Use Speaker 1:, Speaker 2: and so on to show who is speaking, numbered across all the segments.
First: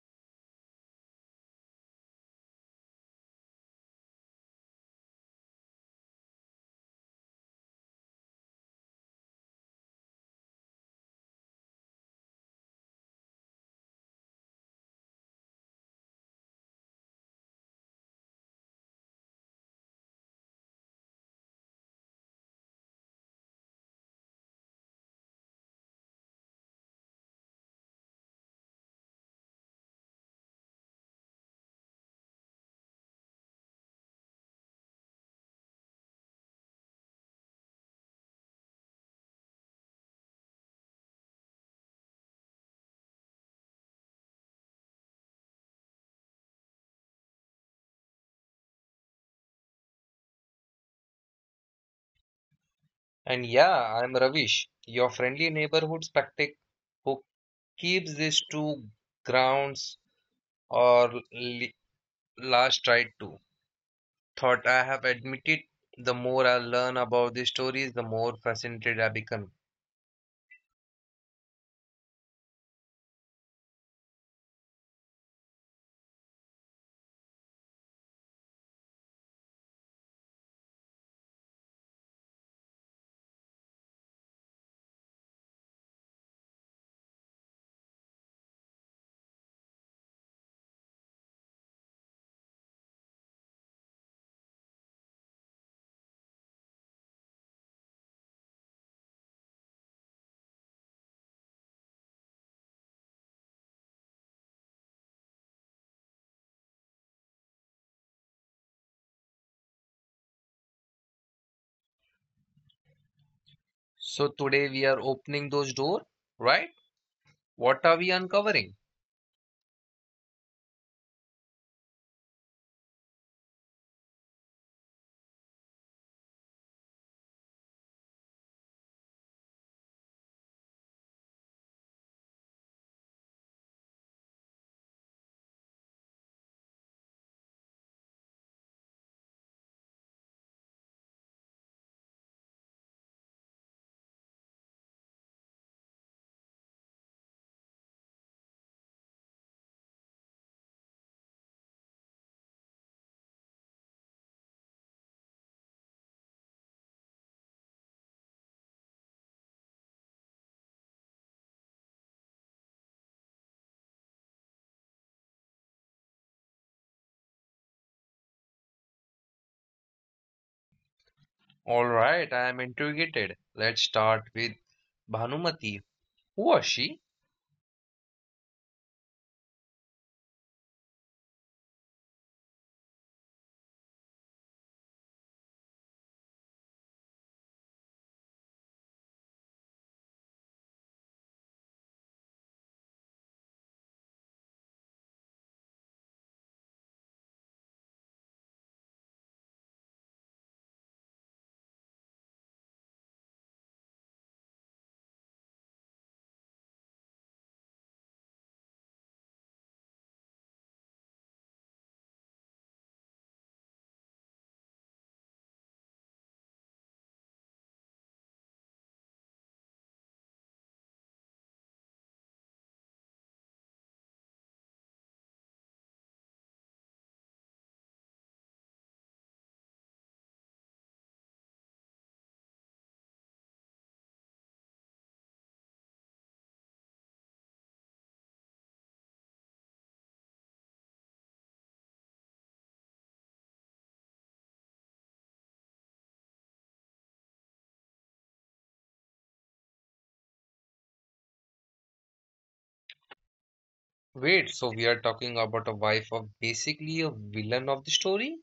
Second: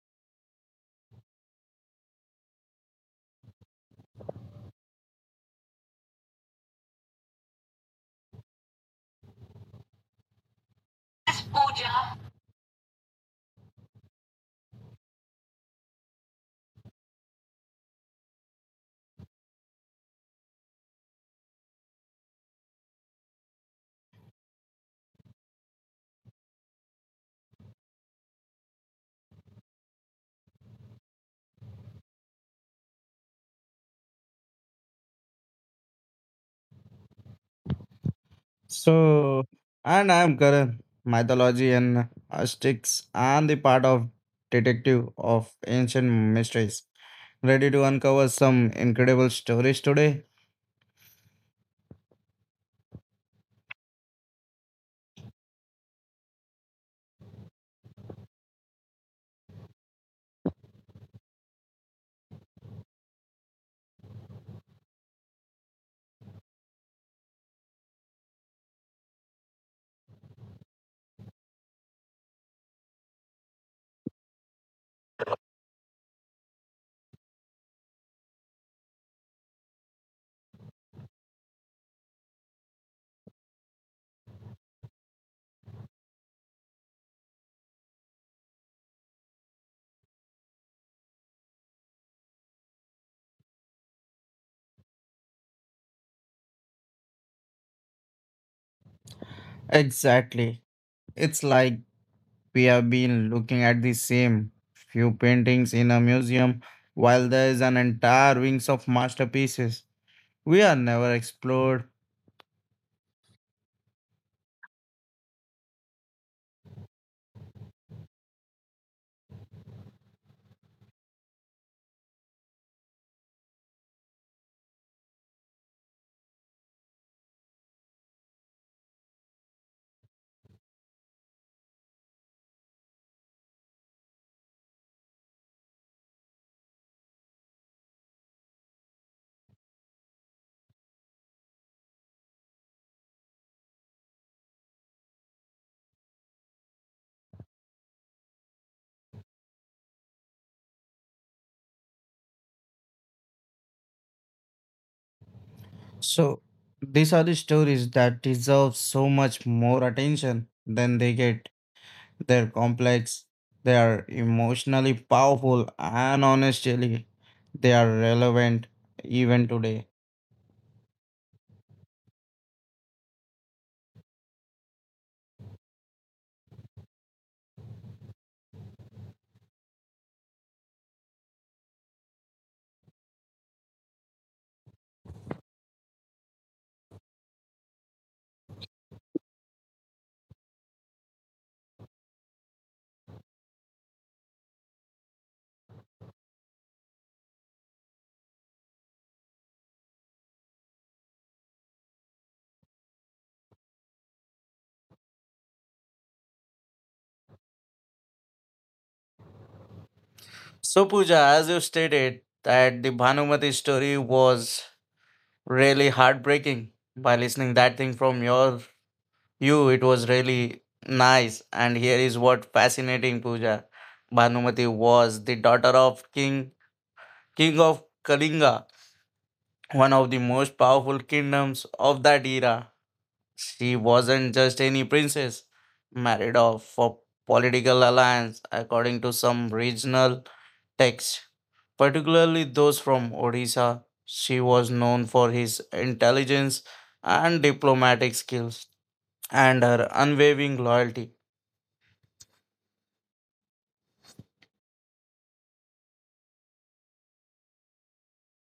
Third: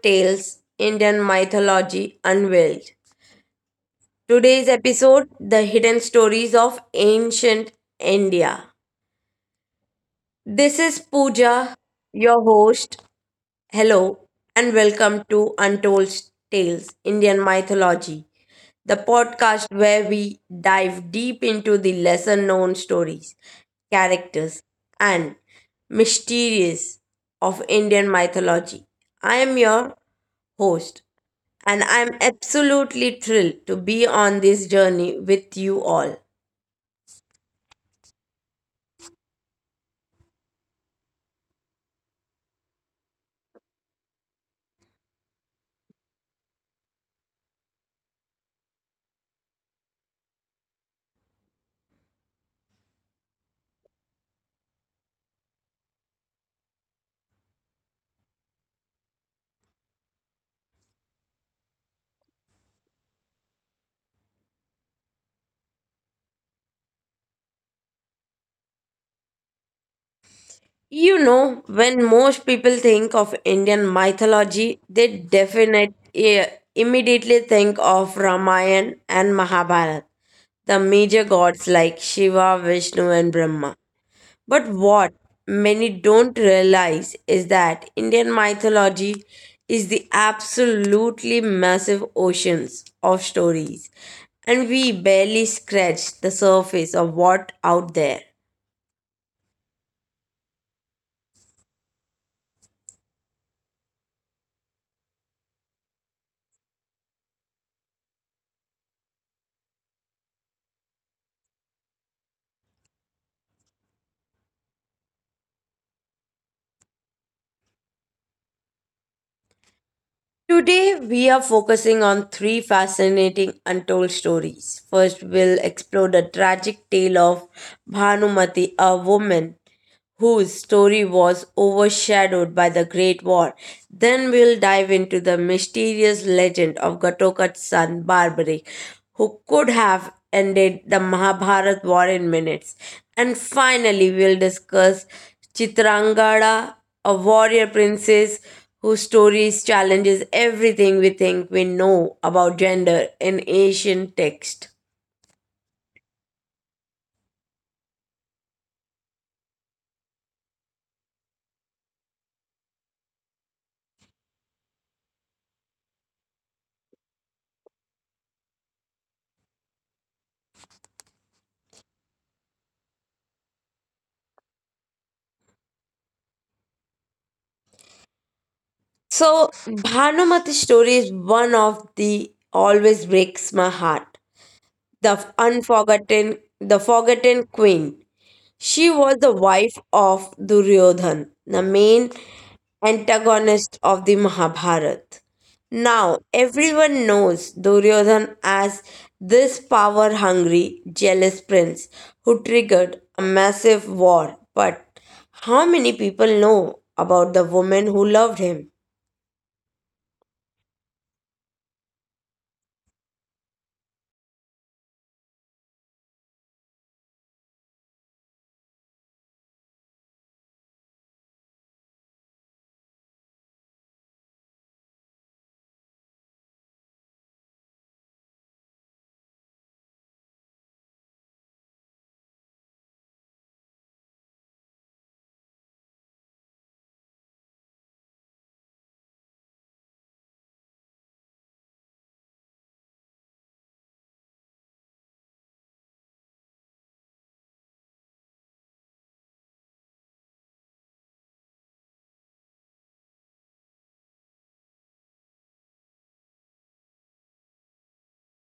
Speaker 1: Tales Indian Mythology Unveiled. Today's episode, The Hidden Stories of Ancient India. This is Pooja, your host. Hello, and welcome to Untold Tales Indian Mythology, the podcast where we dive deep into the lesser known stories, characters, and mysteries of Indian mythology. I am your host, and I'm absolutely thrilled to be on this journey with you all.
Speaker 2: So, and I'm Karan, mythology and aesthetics, and the part of detective of ancient mysteries. Ready to uncover some incredible stories today?
Speaker 3: And yeah, I'm Ravish, your friendly neighborhood spectac who keeps these two grounds or last tried to. Thought I have admitted, the more I learn about these stories, the more fascinated I become.
Speaker 1: You know, when most people think of Indian mythology, they definitely immediately think of Ramayana and Mahabharata, the major gods like Shiva, Vishnu, and Brahma. But what many don't realize is that Indian mythology is the absolutely massive oceans of stories, and we barely scratch the surface of what out there.
Speaker 2: Exactly. It's like we have been looking at the same few paintings in a museum while there is an entire wings of masterpieces we are never explored.
Speaker 3: So today we are opening those doors, right? What are we uncovering?
Speaker 1: Today, we are focusing on three fascinating untold stories. First, we'll explore the tragic tale of Bhanumati, a woman whose story was overshadowed by the Great War. Then we'll dive into the mysterious legend of Gatotka's son Barbaric, who could have ended the Mahabharat war in minutes. And finally, we'll discuss Chitrangada, a warrior princess whose stories challenges everything we think we know about gender in ancient text.
Speaker 2: So, these are the stories that deserve so much more attention than they get. They're complex, they are emotionally powerful, and honestly, they are relevant even today.
Speaker 3: All right, I am intrigued. Let's start with Bhanumati. Who was she?
Speaker 1: So, Bhanumati's story is one of the always breaks my heart, the unforgotten, the forgotten queen. She was the wife of Duryodhan, the main antagonist of the Mahabharata. Now, everyone knows Duryodhan as this power hungry, jealous prince who triggered a massive war. But how many people know about the woman who loved him?
Speaker 2: So, Pooja, as you stated, that the Bhanumati story was really heartbreaking. By listening that thing from your you, it was really nice. And here is what fascinating, Pooja. Bhanumati was the daughter of King of Kalinga, one of the most powerful kingdoms of that era. She wasn't just any princess, married off for political alliance, according to some regional texts, particularly those from Odisha. She was known for his intelligence and diplomatic skills and her unwavering loyalty.
Speaker 3: Wait, so we are talking about a wife of basically a villain of the story?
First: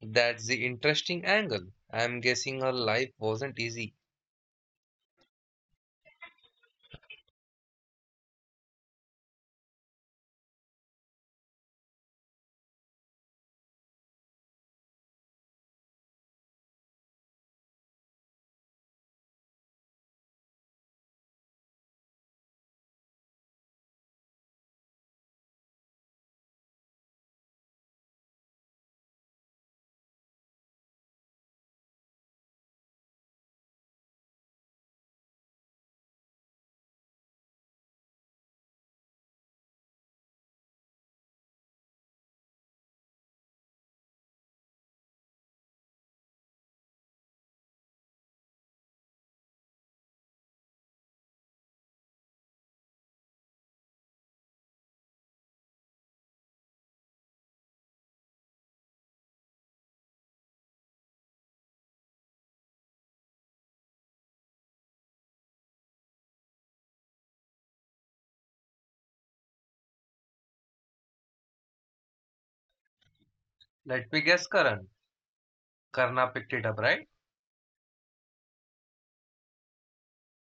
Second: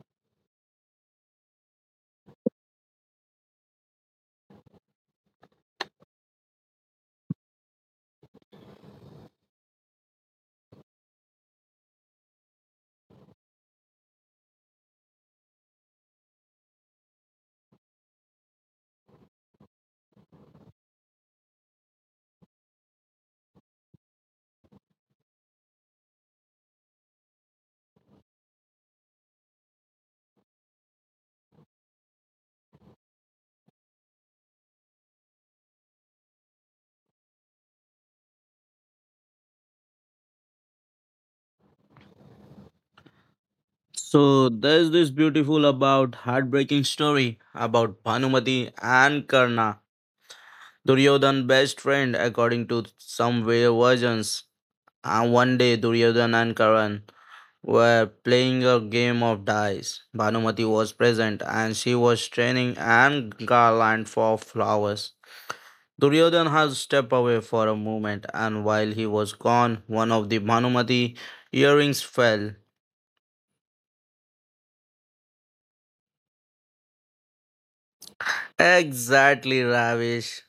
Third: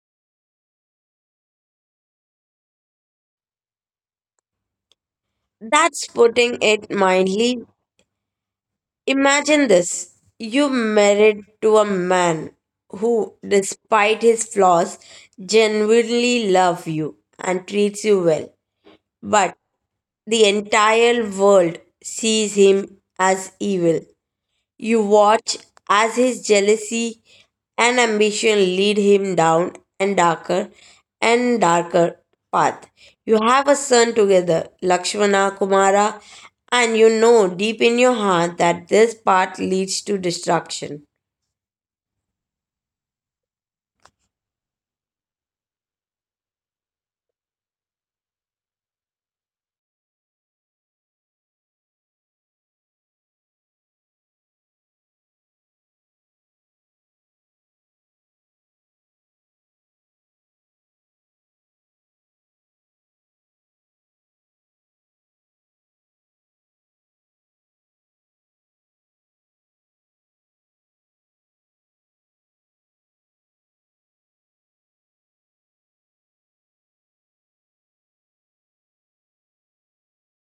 Speaker 3: That's the interesting angle. I'm guessing her life wasn't easy.
Speaker 1: That's putting it mildly. Imagine this, you married to a man who, despite his flaws, genuinely loves you and treats you well. But the entire world sees him as evil. You watch as his jealousy and ambition lead him down, and darker and darker path. You have a son together, Lakshmana Kumara, and you know deep in your heart that this path leads to destruction.
Speaker 2: So there's this beautiful about heartbreaking story about Bhanumati and Karna, Duryodhan's best friend according to some versions. And one day Duryodhan and Karan were playing a game of dice. Banumati was present and she was straining and garland for flowers. Duryodhan had stepped away for a moment, and while he was gone, one of the Bhanumati earrings fell.
Speaker 3: Let me guess, Karan. Karna picked it up, right?
Speaker 2: Exactly, Ravish.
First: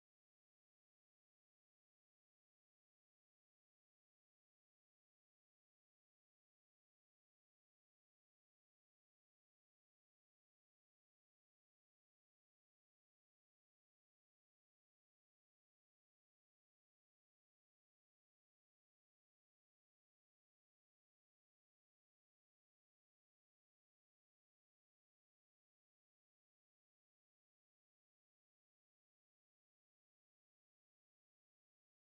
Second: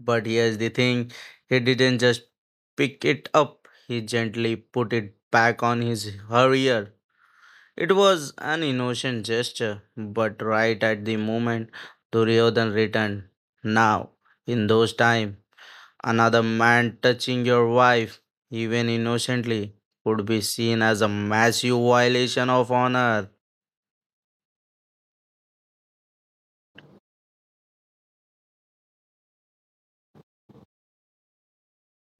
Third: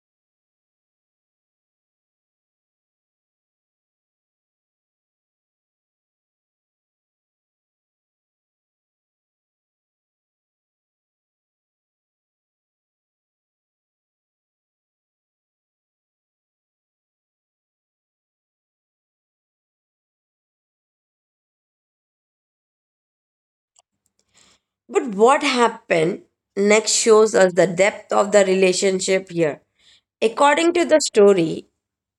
Speaker 2: But here's the thing he didn't just pick it up, he gently put it back on his hair. It was an innocent gesture, but right at the moment Duryodhan returned. Now, in those times, another man touching your wife, even innocently, would be seen as a massive violation of honor.
Speaker 1: But what happened next shows us the depth of the relationship here. According to the story,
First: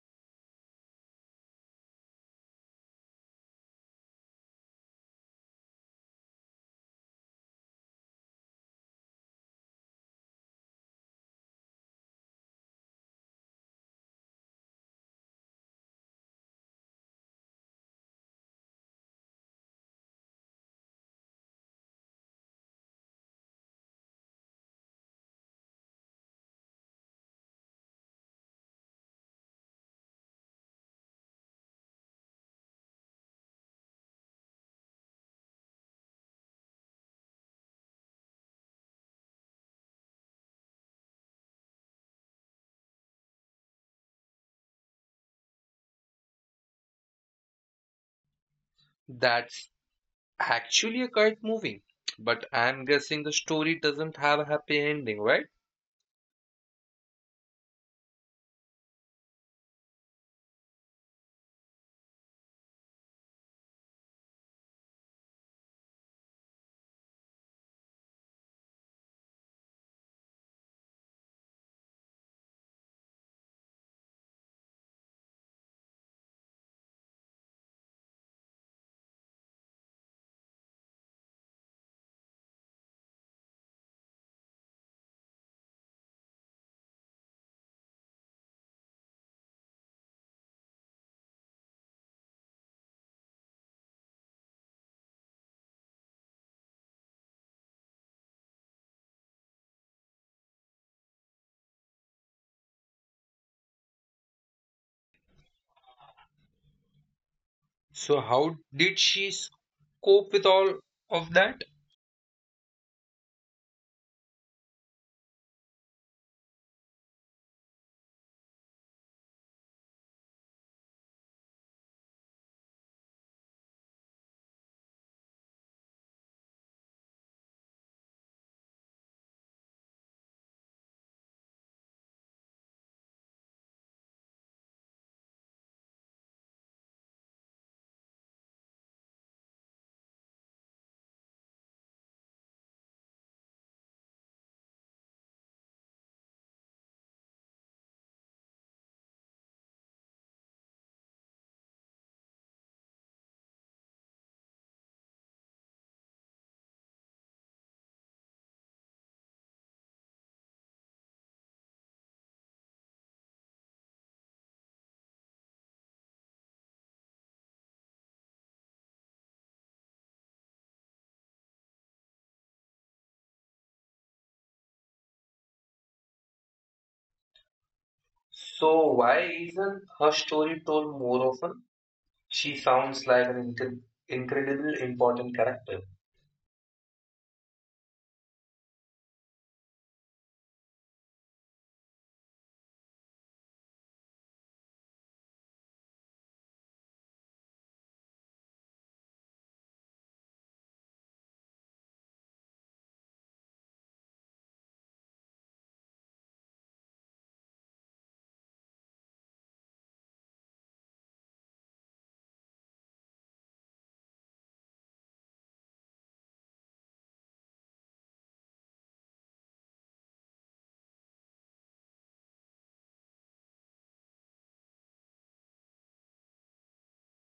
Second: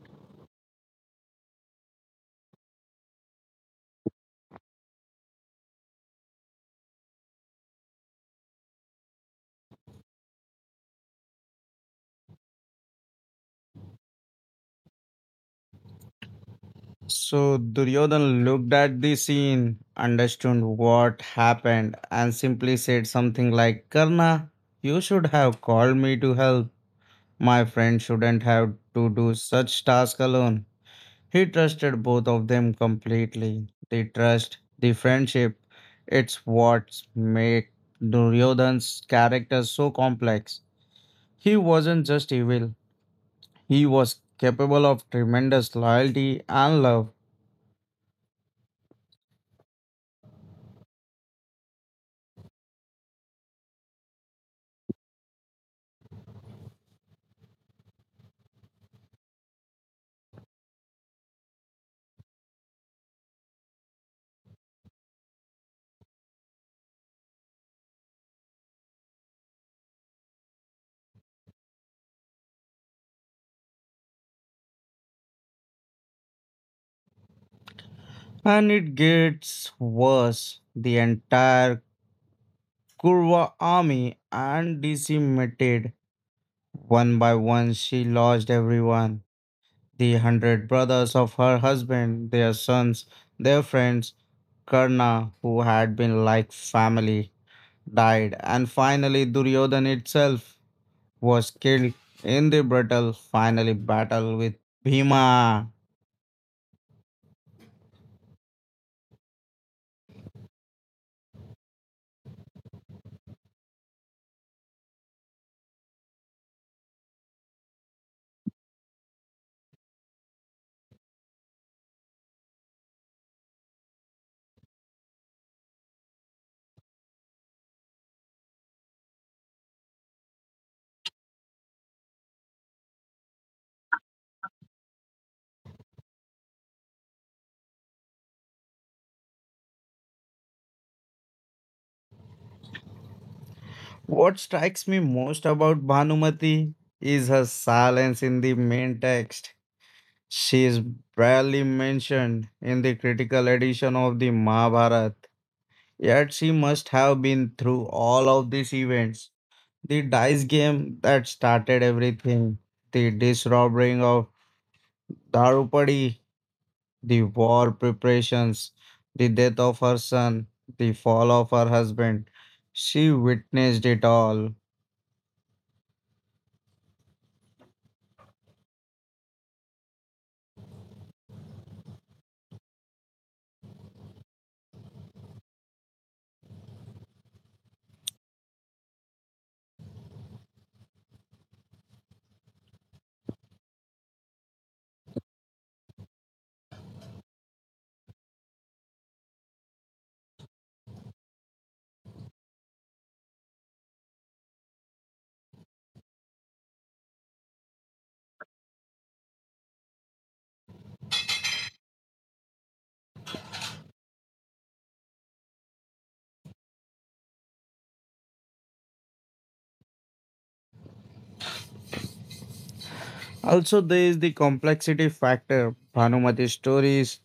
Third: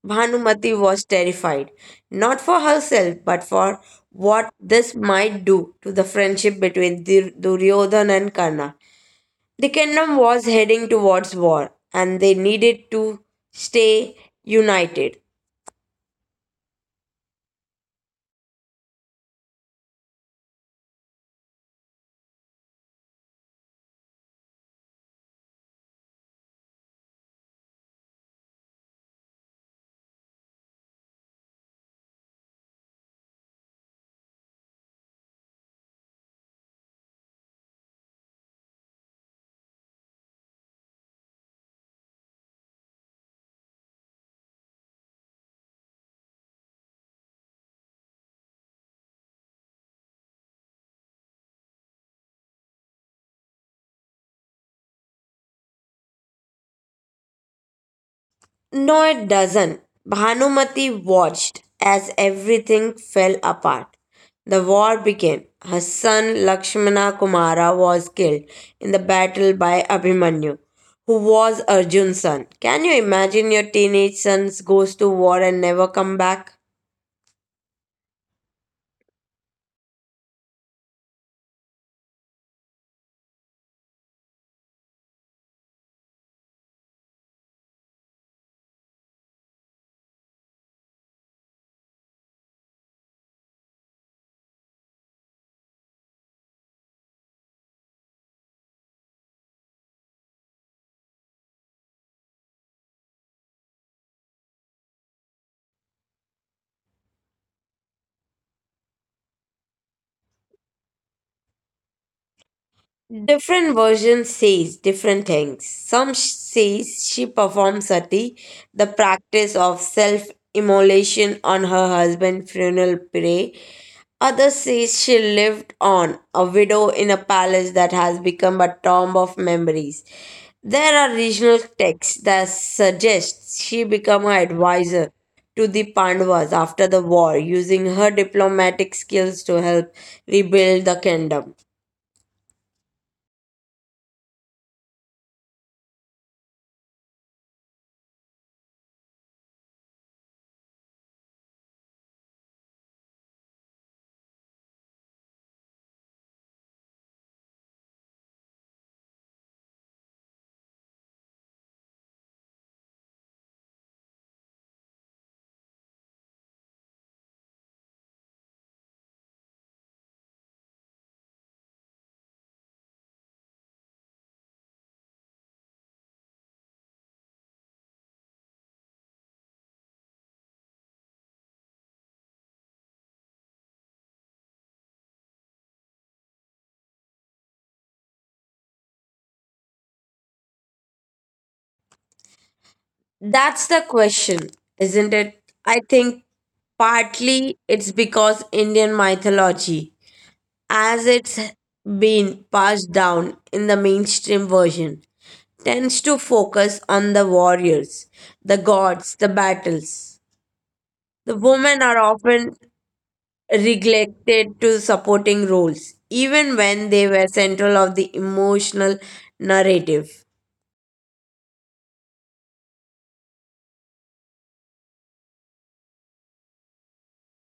Speaker 1: Bhanumati was terrified, not for herself, but for what this might do to the friendship between Duryodhan and Karna. The kingdom was heading towards war, and they needed to stay united.
Speaker 2: So Duryodhan looked at the scene, understood what happened, and simply said something like, "Karna, you should have called me to help. My friend shouldn't have to do such task alone." He trusted both of them completely. The trust, the friendship, it's what made Duryodhan's character so complex. He wasn't just evil, he was capable of tremendous loyalty and love.
Speaker 3: That's actually a quite moving. But I'm guessing the story doesn't have a happy ending, right?
Speaker 1: No, it doesn't. Bhanumati watched as everything fell apart. The war began. Her son Lakshmana Kumara was killed in the battle by Abhimanyu, who was Arjun's son. Can you imagine your teenage son goes to war and never come back?
Speaker 2: And it gets worse. The entire Kurva army and decimated. One by one, she lost everyone. The hundred brothers of her husband, their sons, their friends, Karna, who had been like family, died, and finally Duryodhan itself was killed in the brutal finally battle with Bhima.
Speaker 3: So how did she cope with all of that?
Speaker 1: Different versions says different things. Some says she performed sati, the practice of self-immolation on her husband's funeral pyre. Others says she lived on, a widow in a palace that has become a tomb of memories. There are regional texts that suggest she became an advisor to the Pandavas after the war, using her diplomatic skills to help rebuild the kingdom.
Speaker 2: What strikes me most about Bhanumati is her silence in the main text. She is barely mentioned in the critical edition of the Mahabharata, yet she must have been through all of these events. The dice game that started everything, the disrobing of Darupadi, the war preparations, the death of her son, the fall of her husband. She witnessed it all.
Speaker 3: So why isn't her story told more often? She sounds like an incredible important character.
Speaker 1: That's the question, isn't it? I think partly it's because Indian mythology, as it's been passed down in the mainstream version, tends to focus on the warriors, the gods, the battles. The women are often neglected to supporting roles, even when they were central of the emotional narrative.
Speaker 2: Also, there is the complexity factor. Bhanumati's stories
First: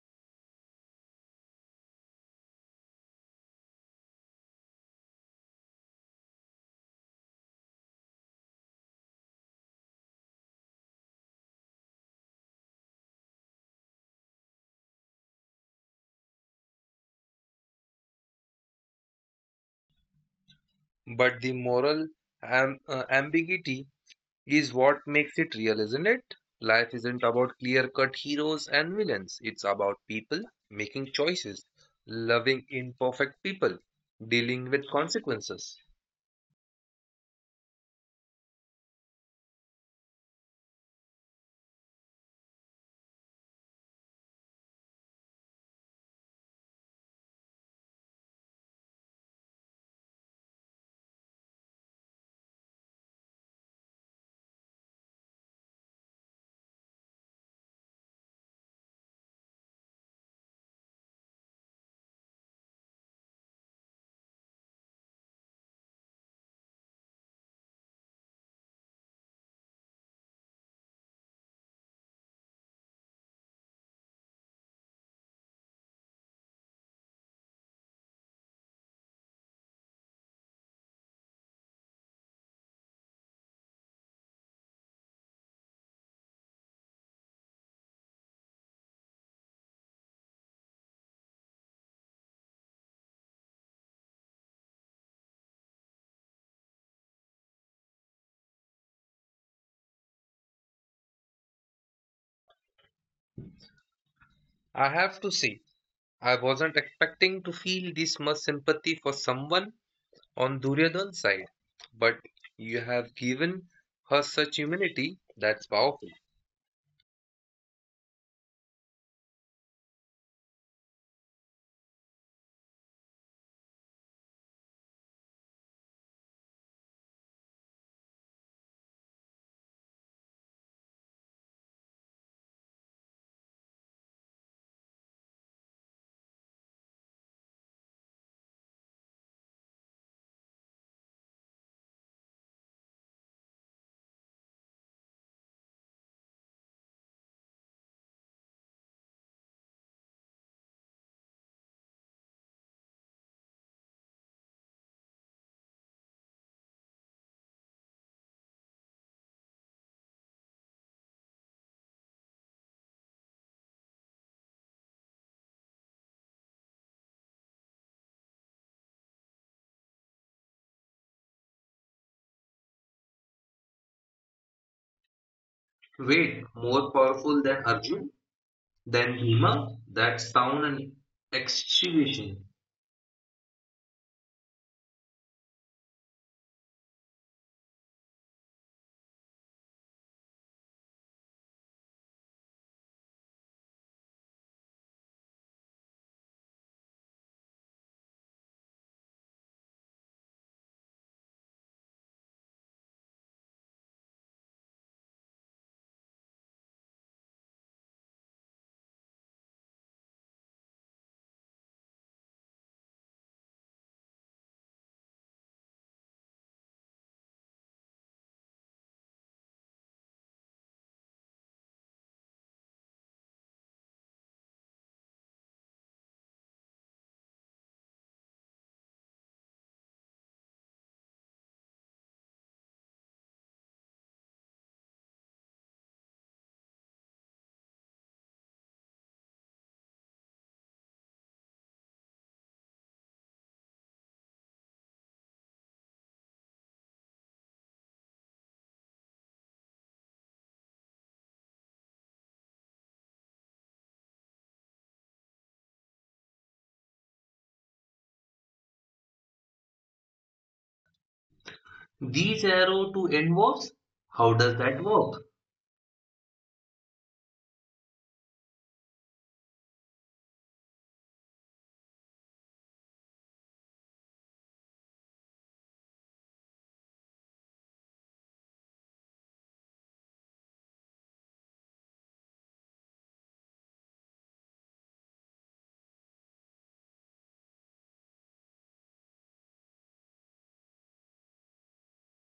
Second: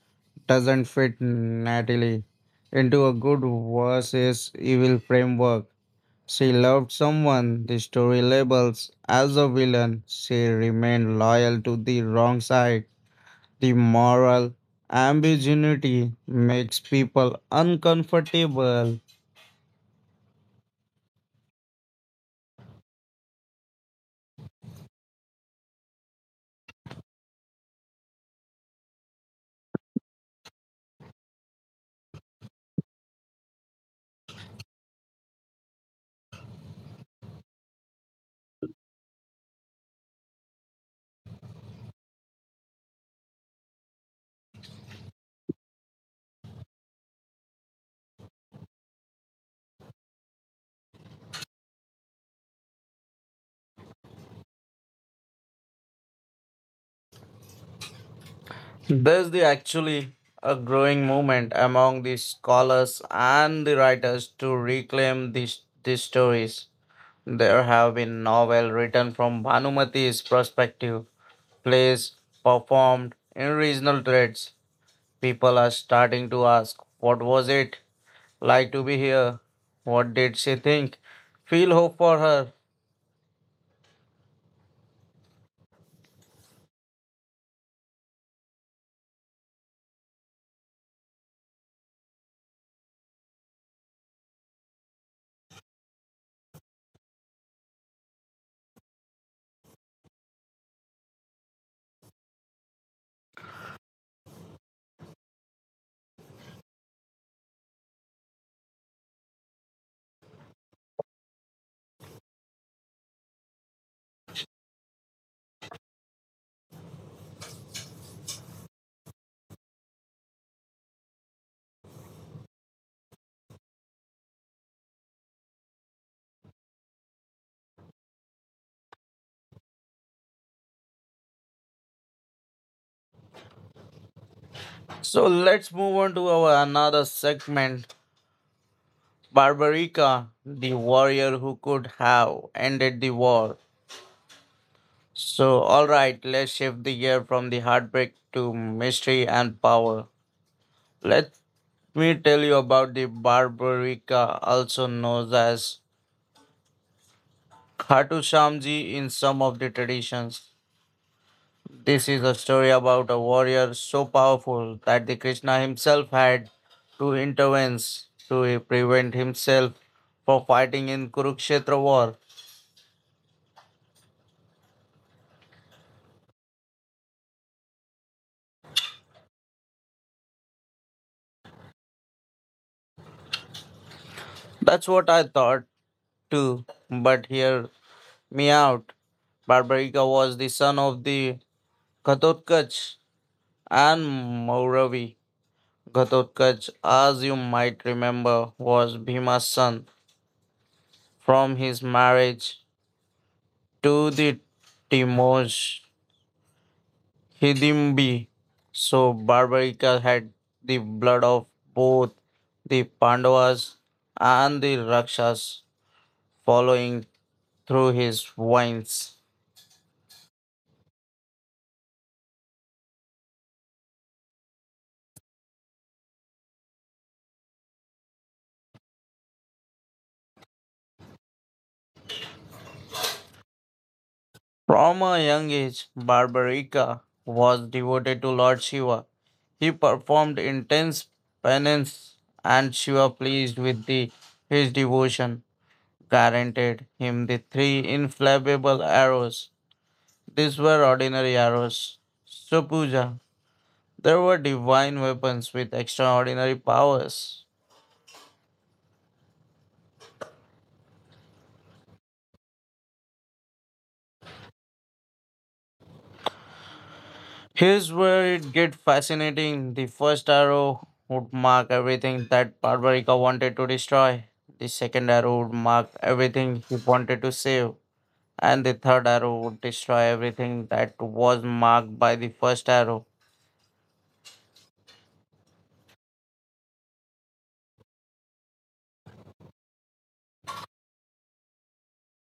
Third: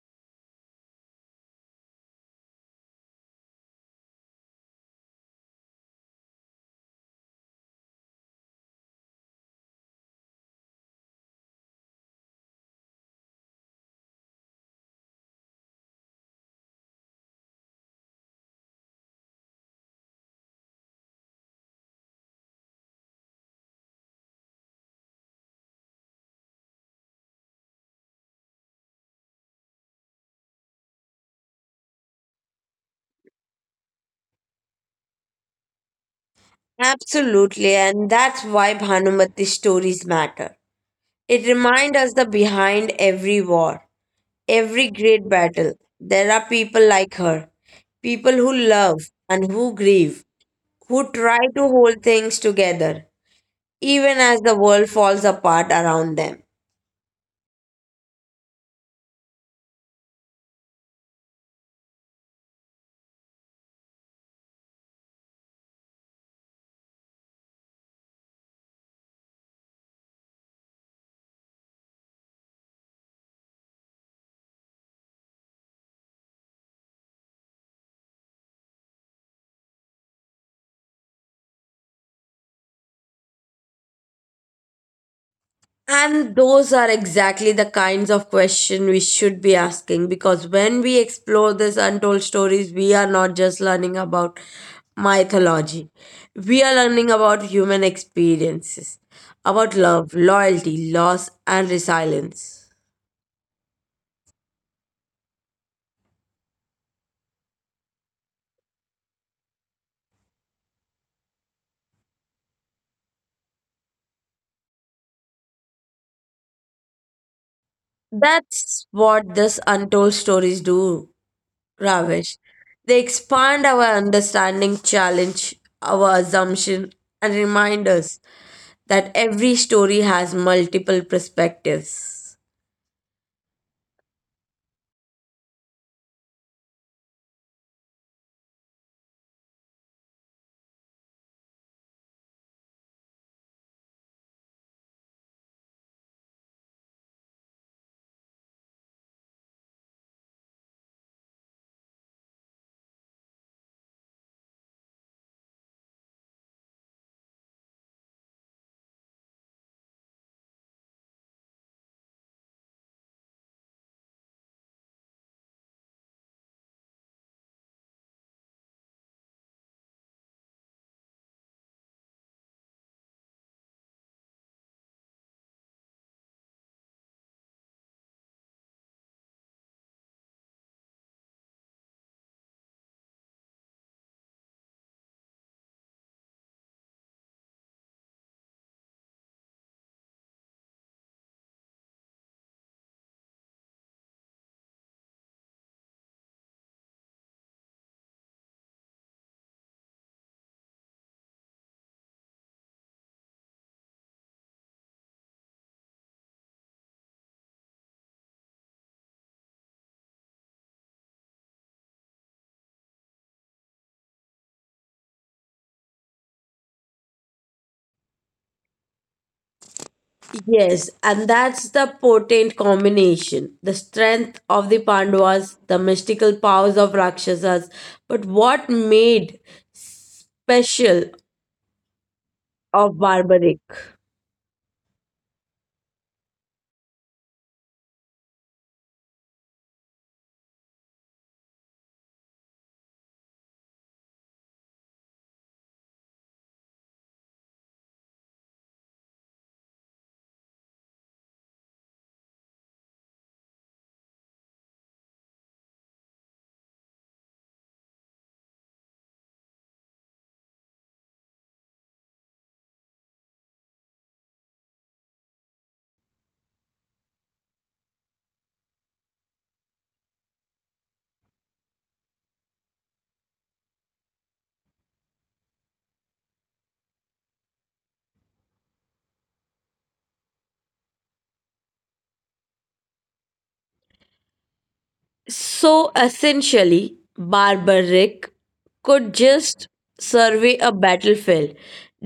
Speaker 2: doesn't fit neatly into a good versus evil framework. She loved someone the story labels as a villain. She remained loyal to the wrong side. The moral ambiguity makes people uncomfortable.
Speaker 3: But the moral ambiguity is what makes it real, isn't it? Life isn't about clear cut heroes and villains. It's about people making choices, loving imperfect people, dealing with consequences.
Speaker 1: Absolutely, and that's why Bhanumati's stories matter. It reminds us that behind every war, every great battle, there are people like her, people who love and who grieve, who try to hold things together, even as the world falls apart around them.
Speaker 2: There's the actually a growing movement among the scholars and the writers to reclaim these stories. There have been novels written from Bhanumati's perspective, plays performed in regional threads. People are starting to ask, "What was it like to be here? What did she think? Feel hope for her."
Speaker 1: And those are exactly the kinds of questions we should be asking, because when we explore these untold stories, we are not just learning about mythology. We are learning about human experiences, about love, loyalty, loss, and resilience.
Speaker 3: I have to say, I wasn't expecting to feel this much sympathy for someone on Duryodhan's side, but you have given her such humanity that's powerful.
Speaker 1: That's what these untold stories do, Ravish. They expand our understanding, challenge our assumption, and remind us that every story has multiple perspectives.
Speaker 2: So let's move on to our another segment: Barbarica, the warrior who could have ended the war. So, alright, let's shift the gear from the heartbreak to mystery and power. Let me tell you about the Barbarica, also known as Khatu Shamji in some of the traditions. This is a story about a warrior so powerful that the Krishna himself had to intervene to prevent himself from fighting in Kurukshetra war.
Speaker 3: Wait, more powerful than Arjun? Than Bhima? That's sound and excavation.
Speaker 2: That's what I thought too, but hear me out. Barbarika was the son of the Ghatotkacha and Mauravi. Ghatotkacha, as you might remember, was Bhima's son from his marriage to the Timoj Hidimbi. So Barbarica had the blood of both the Pandavas and the Rakshas following through his veins.
Speaker 1: Yes, and that's the potent combination. The strength of the Pandavas, the mystical powers of Rakshasas, but what made special of barbaric?
Speaker 2: From a young age, Barbarica was devoted to Lord Shiva. He performed intense penance and Shiva pleased with his devotion guaranteed him the three inflammable arrows. These were ordinary arrows. So Puja. There were divine weapons with extraordinary powers.
Speaker 3: These arrow to involves? How does that work?
Speaker 2: Here's where it gets fascinating. The first arrow would mark everything that Barbarica wanted to destroy. The second arrow would mark everything he wanted to save. And the third arrow would destroy everything that was marked by the first arrow.
Speaker 1: So essentially, barbaric could just survey a battlefield,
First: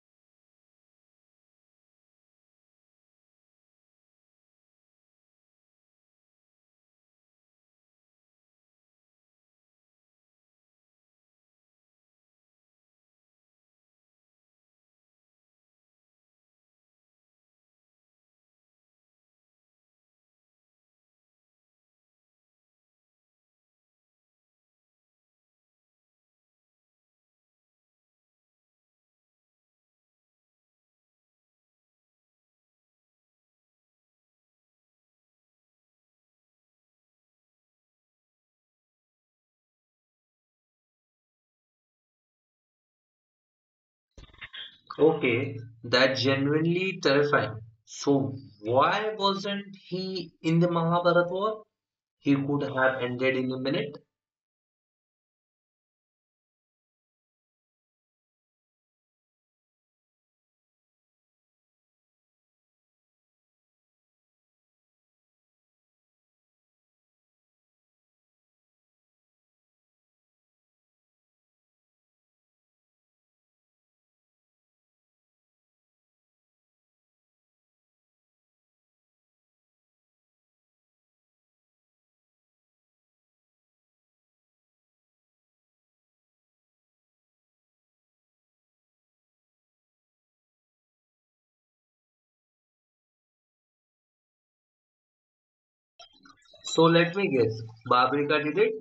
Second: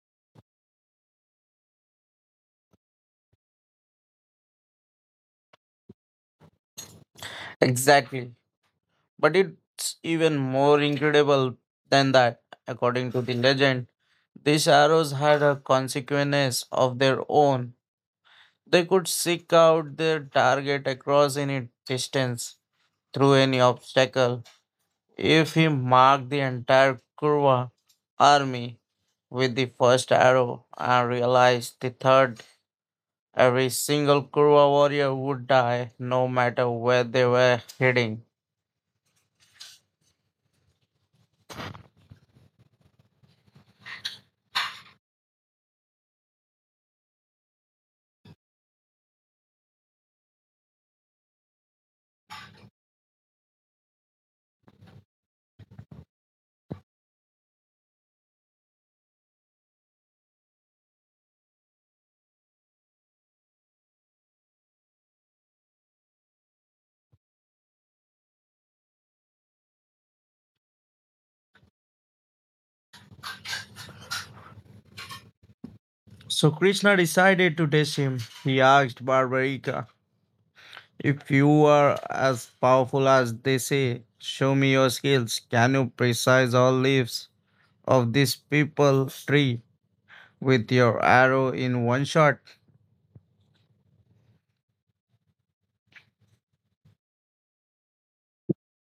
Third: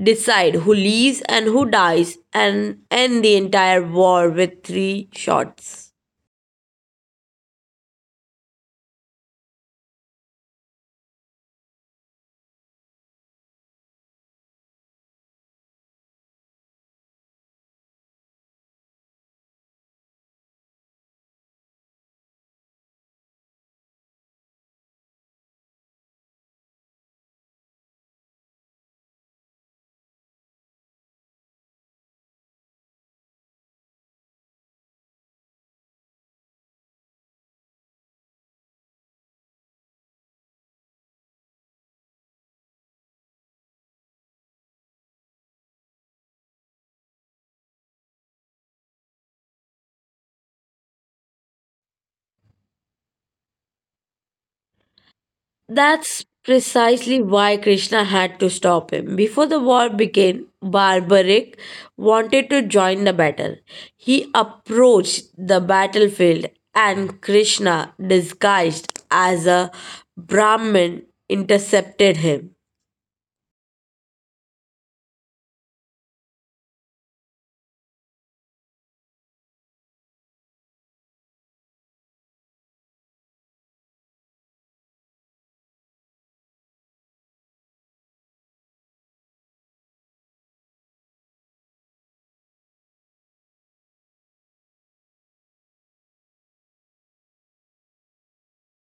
Speaker 1: decide who lives and who dies, and end the entire war with three shots.
Speaker 2: Exactly. But it's even more incredible than that. According to the legend, these arrows had a consequence of their own. They could seek out their target across any distance through any obstacle. If he marked the entire Kurwa army with the first arrow and realized the third, every single Kurwa warrior would die no matter where they were heading.
Speaker 3: Okay, that's genuinely terrifying. So why wasn't he in the Mahabharata war? He could have ended in a minute.
Speaker 1: That's precisely why Krishna had to stop him. Before the war began, Barbaric wanted to join the battle. He approached the battlefield, and Krishna, disguised as a Brahmin, intercepted him.
Speaker 2: So Krishna decided to test him. He asked Barbarica, "If you are as powerful as they say, show me your skills. Can you precise all leaves of this people tree with your arrow in one shot?"
Speaker 3: So let me guess. Babrika did it.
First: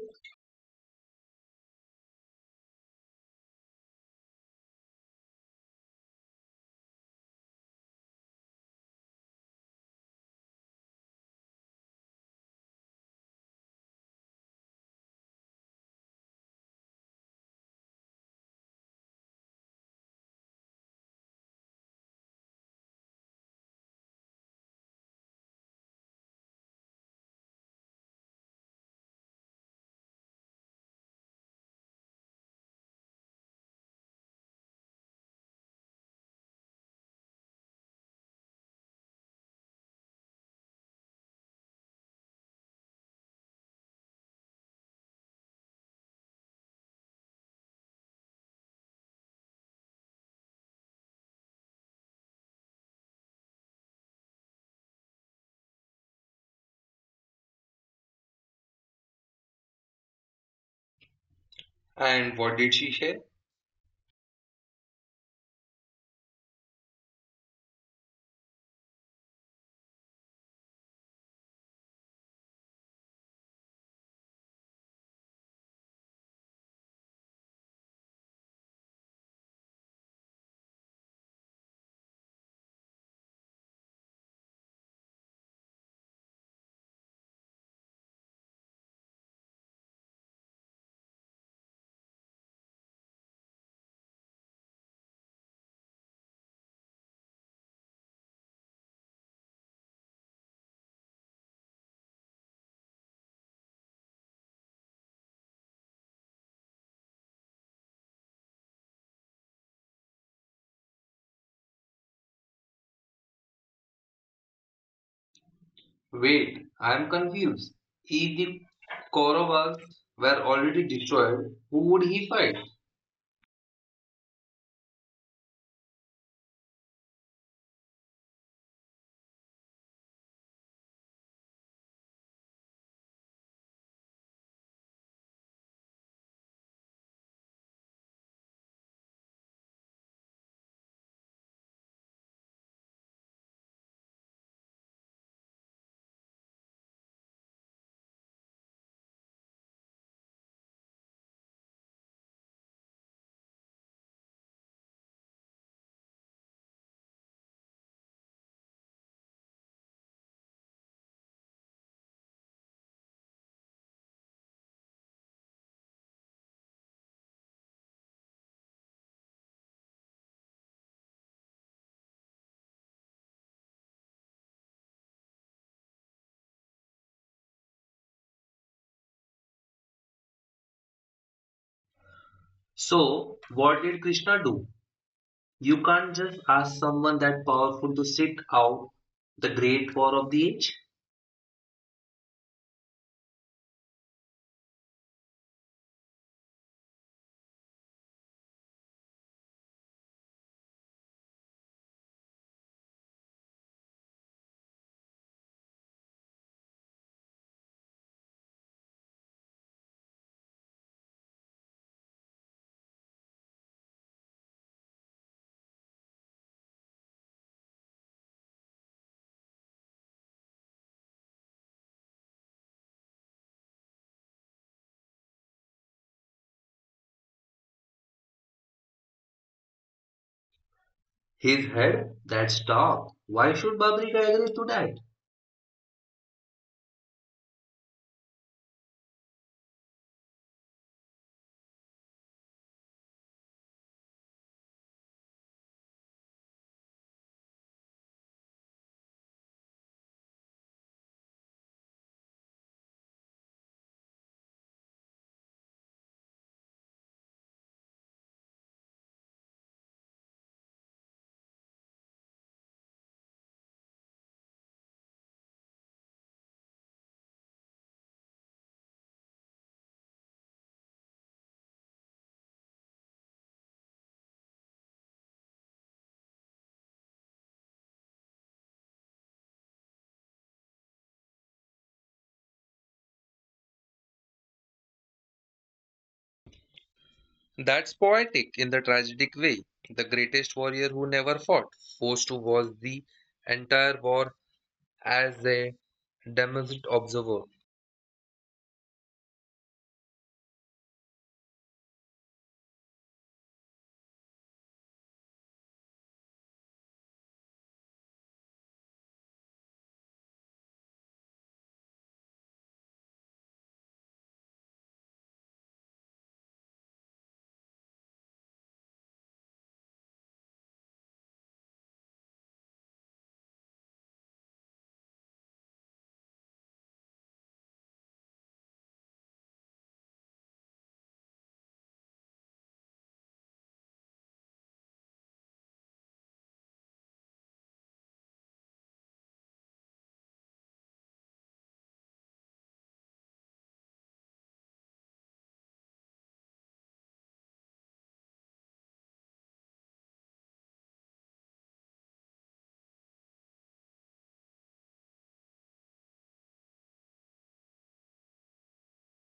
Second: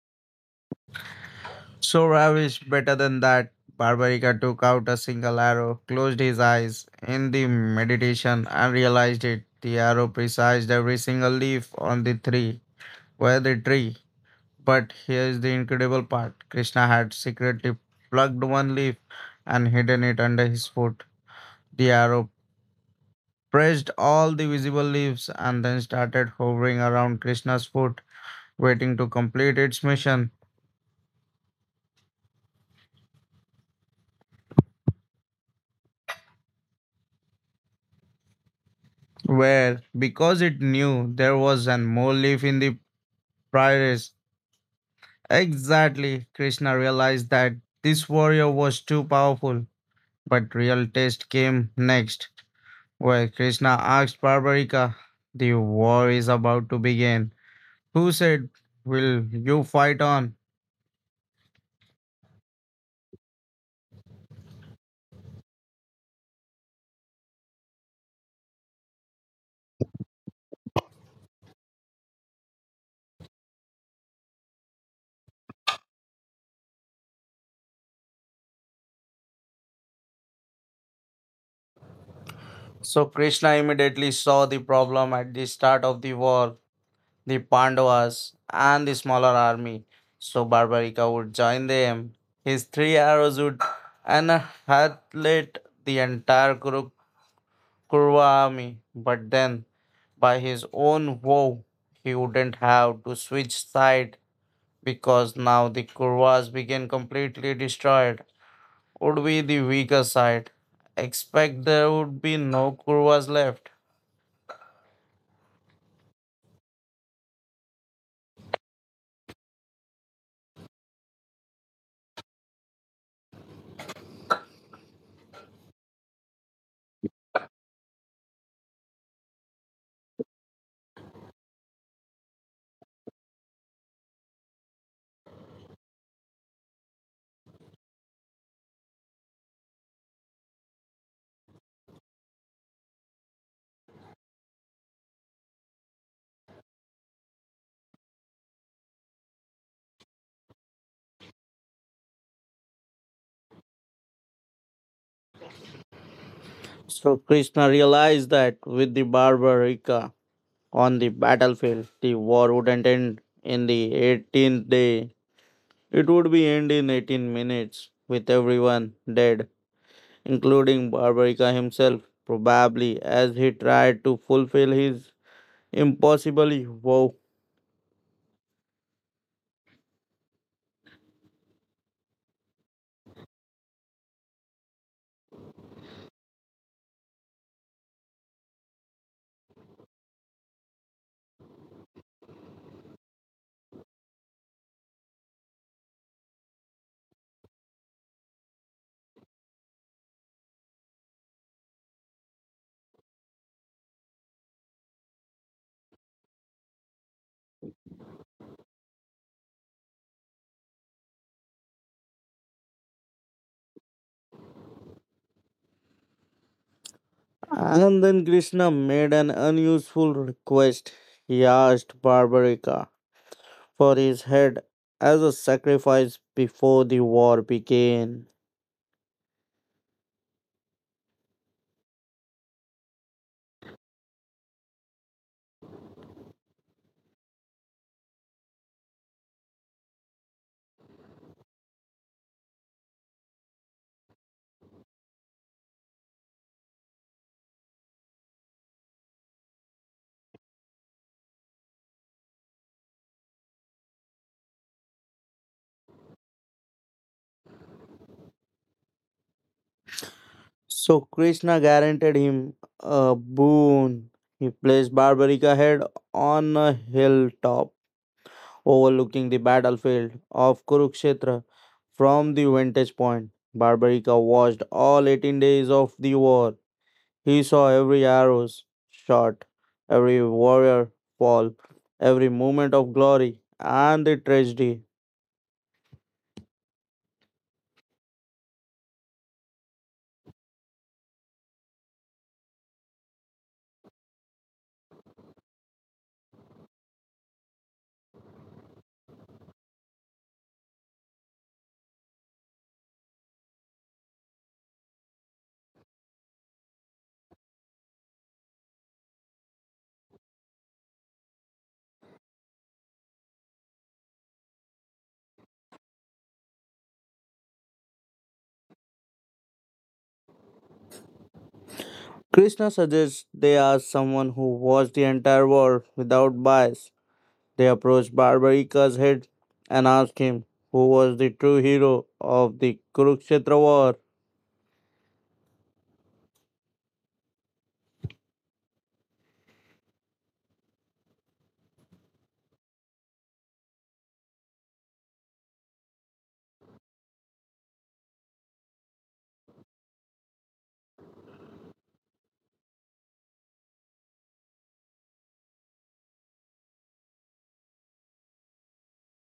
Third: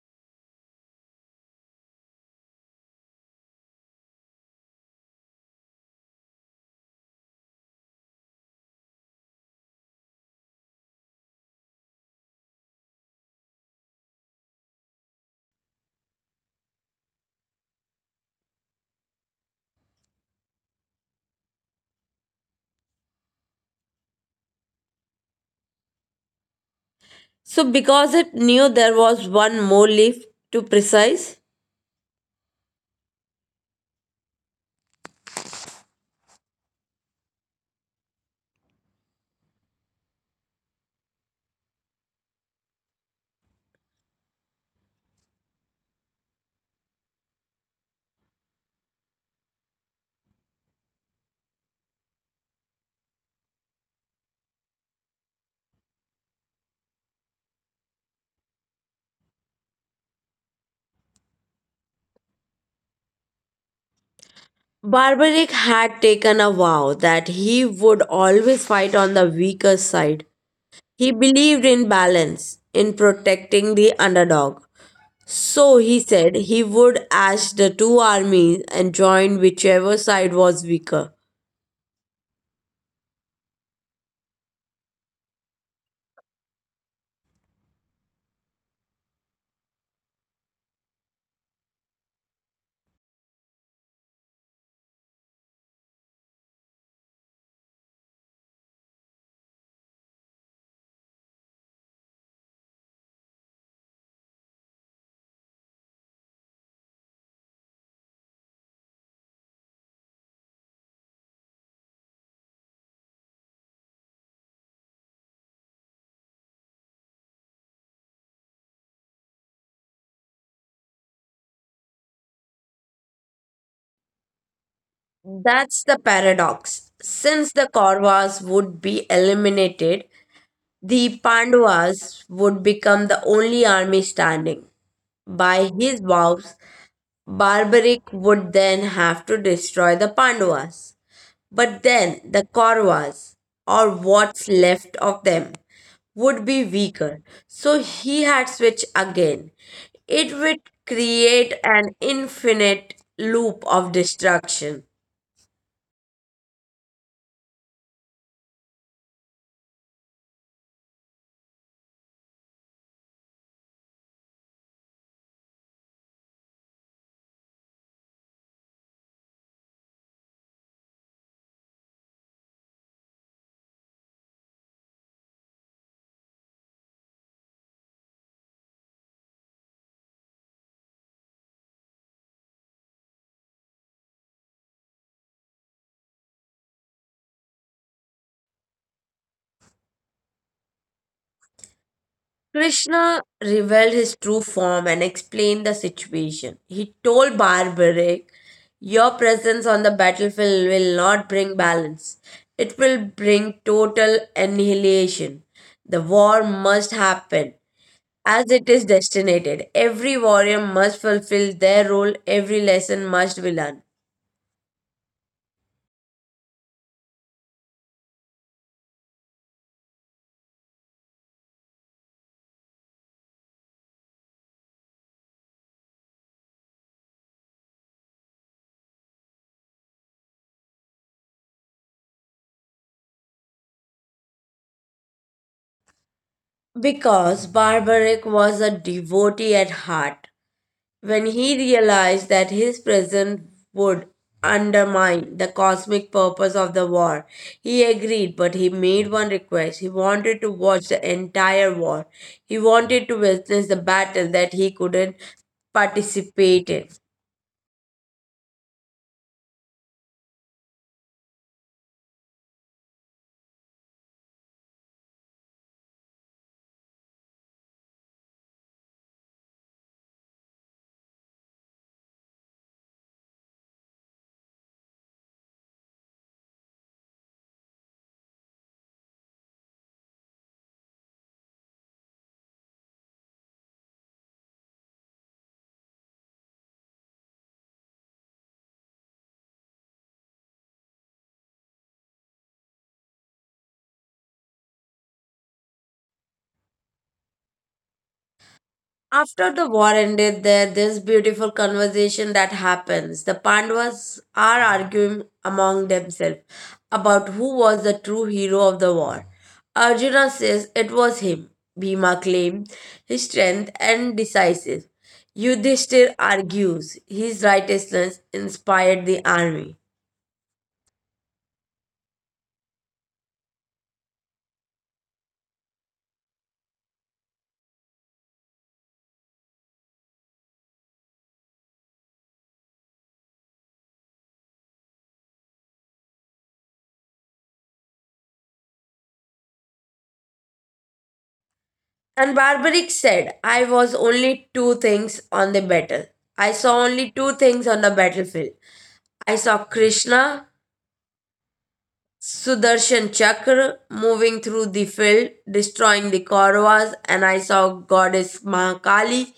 Speaker 2: So ravish better than that. Barbarica took out a single arrow, closed his eyes in the meditation, and realized it. The arrow precised every single leaf on the tree, where the tree. But here's the incredible part: Krishna had secretly plucked one leaf and hidden it under his foot. The arrow pressed all the visible leaves and then started hovering around Krishna's
Speaker 1: So,
Speaker 2: foot,
Speaker 1: because it knew
Speaker 2: waiting
Speaker 1: there
Speaker 2: to
Speaker 1: was
Speaker 2: complete
Speaker 1: one
Speaker 2: its
Speaker 1: more leaf
Speaker 2: mission,
Speaker 1: to precise,
Speaker 2: where, because it knew there was an more leaf in the prioress, exactly. Krishna realized that this warrior was too powerful. But real test came next, where Krishna asked Barbarica, "The war is about to begin. Who said, will you fight on?"
Speaker 3: And what did she say?
Speaker 1: Barbaric had taken a vow that he would always fight on the weaker side. He believed in balance, in protecting the underdog. So he said he would ash the two armies and join whichever side was weaker.
Speaker 2: So Krishna immediately saw the problem at the start of the war. The Pandavas and the smaller army, so Barbarika would join them. His three arrows would annihilate the entire Kurva army, but then by his own vow, he wouldn't have to switch side because now the Kurvas began completely destroyed, would be the weaker side. Expect there would be no Kurvas left.
Speaker 3: Wait, I'm confused. If the Kauravas were already destroyed, who would he fight?
Speaker 1: That's the paradox. Since the Kauravas would be eliminated, the Pandavas would become the only army standing. By his vows, Barbaric would then have to destroy the Pandavas. But then the Kauravas, or what's left of them, would be weaker. So he had switched again. It would create an infinite loop of destruction.
Speaker 2: So Krishna realized that with the Barbarika on the battlefield. The war wouldn't end in the 18th day. It would be end in 18 minutes, with everyone dead, including Barbarica himself, probably as he tried to fulfill his impossible vow.
Speaker 3: So what did Krishna do? You can't just ask someone that powerful to sit out the great war of the age.
Speaker 1: Krishna revealed his true form and explained the situation. He told Barbaric, your presence on the battlefield will not bring balance, it will bring total annihilation. The war must happen as it is destined. Every warrior must fulfill their role, every lesson must be learned.
Speaker 2: And then Krishna made an unusual request. He asked Barbarica for his head as a sacrifice before the war began.
Speaker 3: His head, that's dark. Why should Babrika agree to that?
Speaker 1: Because Barbaric was a devotee at heart, when he realized that his presence would undermine the cosmic purpose of the war, he agreed, but he made one request. He wanted to watch the entire war, he wanted to witness the battle that he couldn't participate in.
Speaker 2: So Krishna guaranteed him a boon. He placed Barbarica head on a hilltop overlooking the battlefield of Kurukshetra from the vantage point. Barbarica watched all 18 days of the war. He saw every arrow shot, every warrior fall, every moment of glory and the tragedy.
Speaker 3: That's poetic in the tragic way. The greatest warrior who never fought, forced to watch the entire war as a damaged observer.
Speaker 1: After the war ended, there this beautiful conversation that happens. The Pandavas are arguing among themselves about who was the true hero of the war. Arjuna says it was him. Bhima claims his strength and decisive. Yudhishthir argues his righteousness inspired the army.
Speaker 2: Krishna suggests they ask someone who watched the entire war without bias. They approached Barbarika's head and asked him who was the true hero of the Kurukshetra war.
Speaker 1: And Barbaric said, I was only two things on the battle. I saw only two things on the battlefield. I saw Krishna Sudarshan Chakra moving through the field, destroying the Kauravas, and I saw goddess Mahakali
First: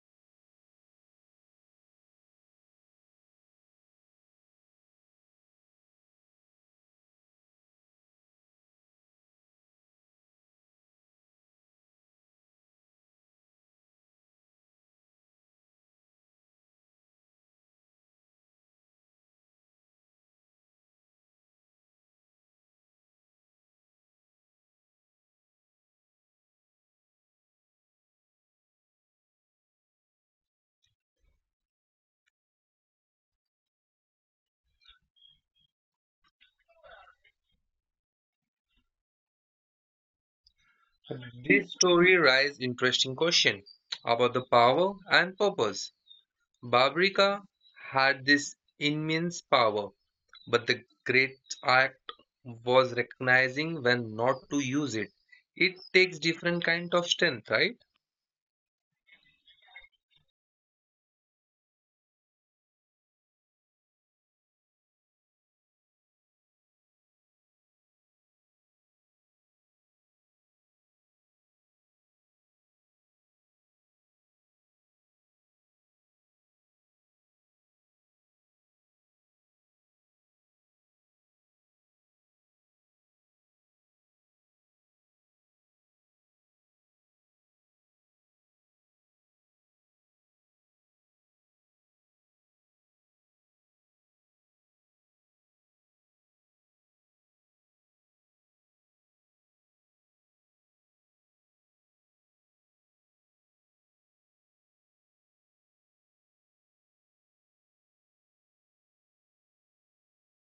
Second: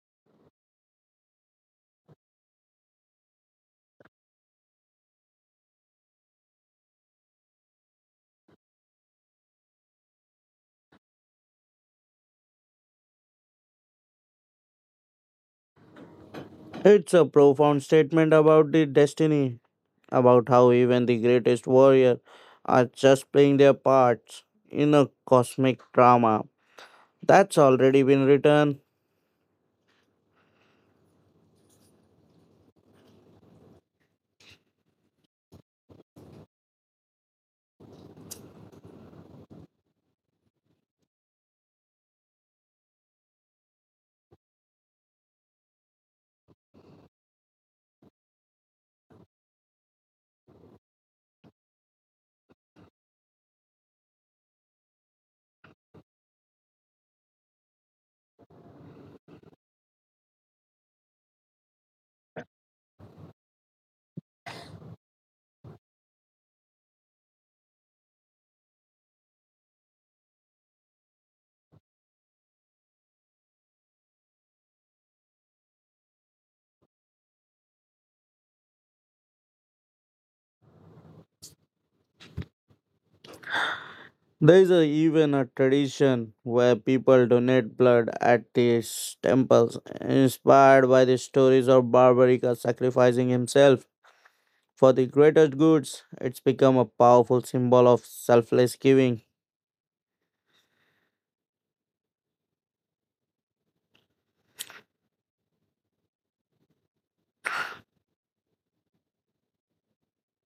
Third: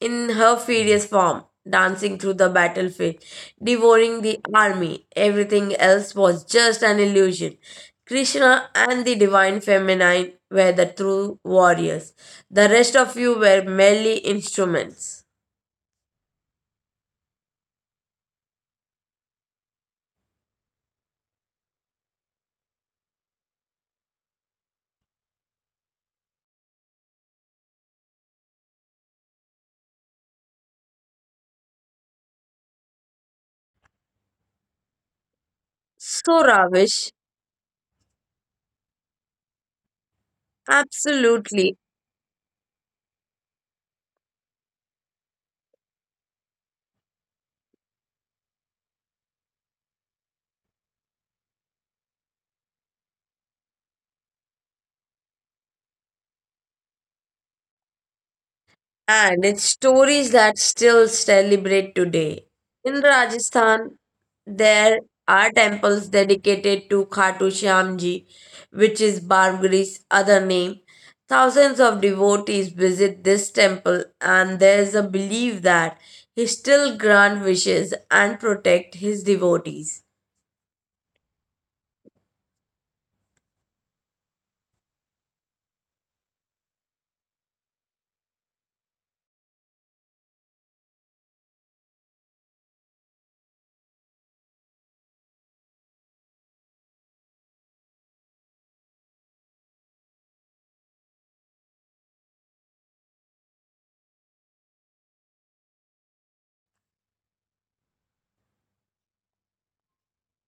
Speaker 1: in her furious form, dancing through the battlefield, devouring the army. Everything else was just an illusion. Krishna and the divine feminine were the true warriors. The rest of you were merely instruments.
Speaker 2: It's a profound statement about the destiny, about how even the greatest warrior are just playing their parts in a cosmic drama that's already been written.
Speaker 1: So, Ravish, absolutely.
Speaker 3: This story raises interesting question about the power and purpose. Babrika had this immense power, but the great art was recognizing when not to use it. It takes different kind of strength, right?
Speaker 1: And it's stories that still celebrate today. In Rajasthan, there are temples dedicated to Khatu Shyam Ji, which is Bargari's other name. Thousands of devotees visit this temple, and there is a belief that he still grant wishes and protect his devotees.
Speaker 2: There is a, even a tradition where people donate blood at these temples, inspired by the stories of Barbarika sacrificing himself for the greater goods. It's become a powerful symbol of selfless giving.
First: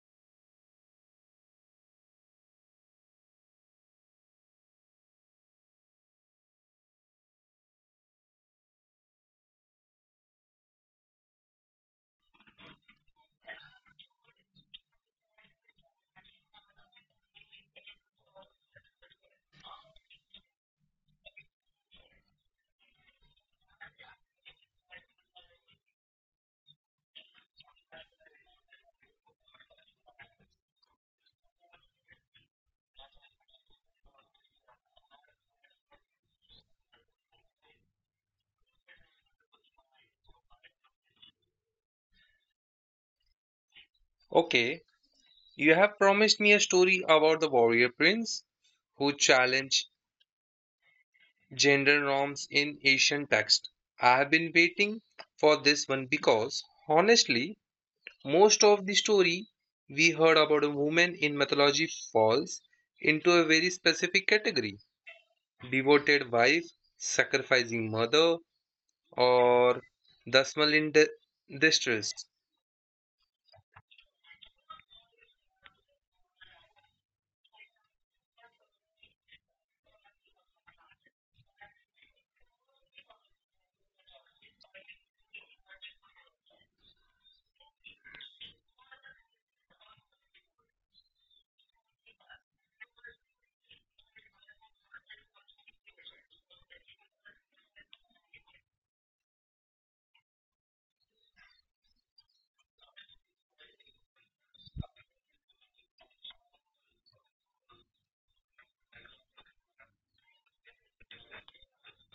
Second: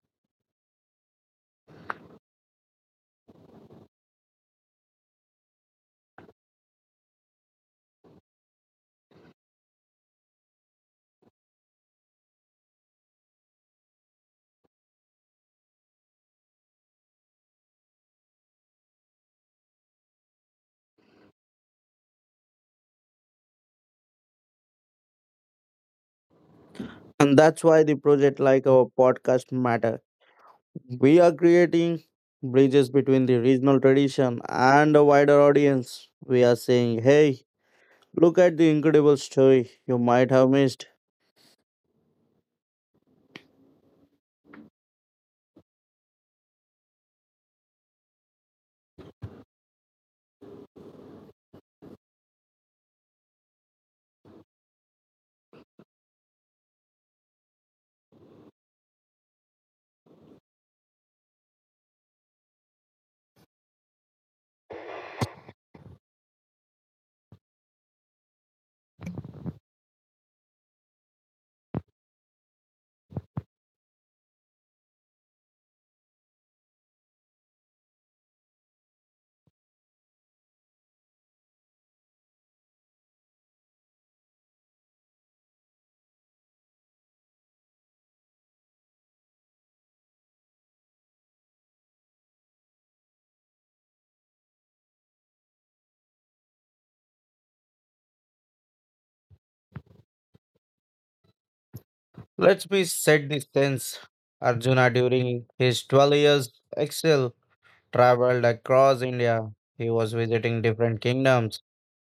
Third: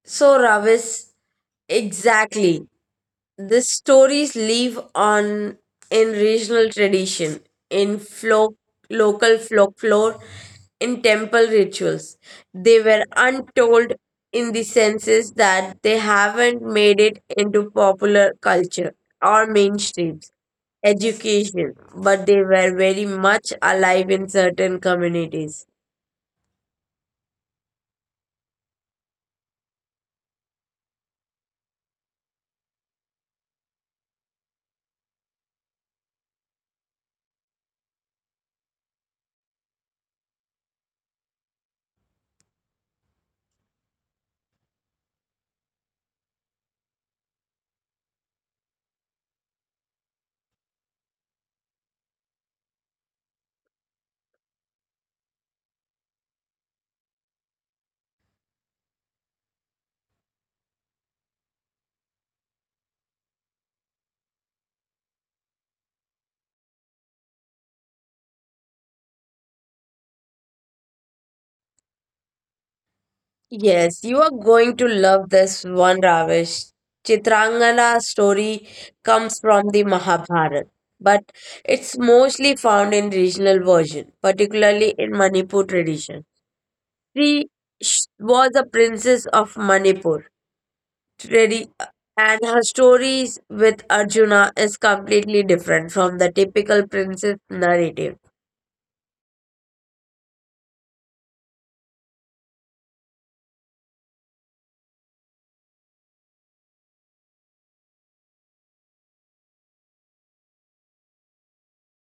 Speaker 1: So, Ravis, exactly. The stories live on in regional tradition, in folk, local folklore, in temple rituals. They were untold in the senses that they haven't made it into popular culture or mainstreams education, but they were very much alive in certain communities.
Speaker 2: And that's why the project like our podcast matter. We are creating bridges between the regional tradition and a wider audience. We are saying, hey, look at the incredible story you might have missed.
Speaker 3: Okay, you have promised me a story about the warrior prince who challenged gender norms in Asian text. I have been waiting for this one because honestly, most of the story we heard about a woman in mythology falls into a very specific category. Devoted wife, sacrificing mother, or Dasmal in distress.
Speaker 1: Yes, you are going to love this one, Ravish. Chitrangala story comes from the Mahabharata, but it's mostly found in regional version, particularly in Manipur tradition. She was a princess of Manipur, tradi- and her stories with Arjuna is completely different from the typical princess narrative.
Speaker 2: Let's be set the sense. Arjuna during his 12 years exile traveled across India. He was visiting different kingdoms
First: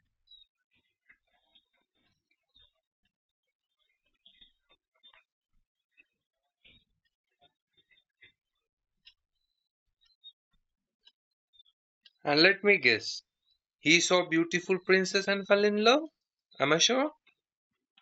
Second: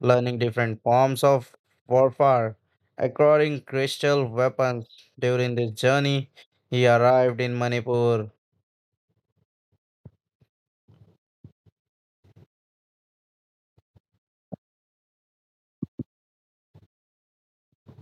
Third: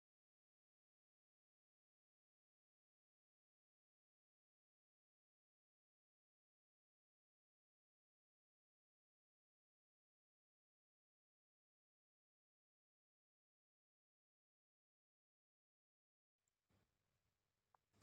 Speaker 2: learning different forms of warfare, acquiring crystal weapons. During this journey, he arrived in Manipur.
Speaker 3: And let me guess, he saw beautiful princess and fell in love? Am I sure?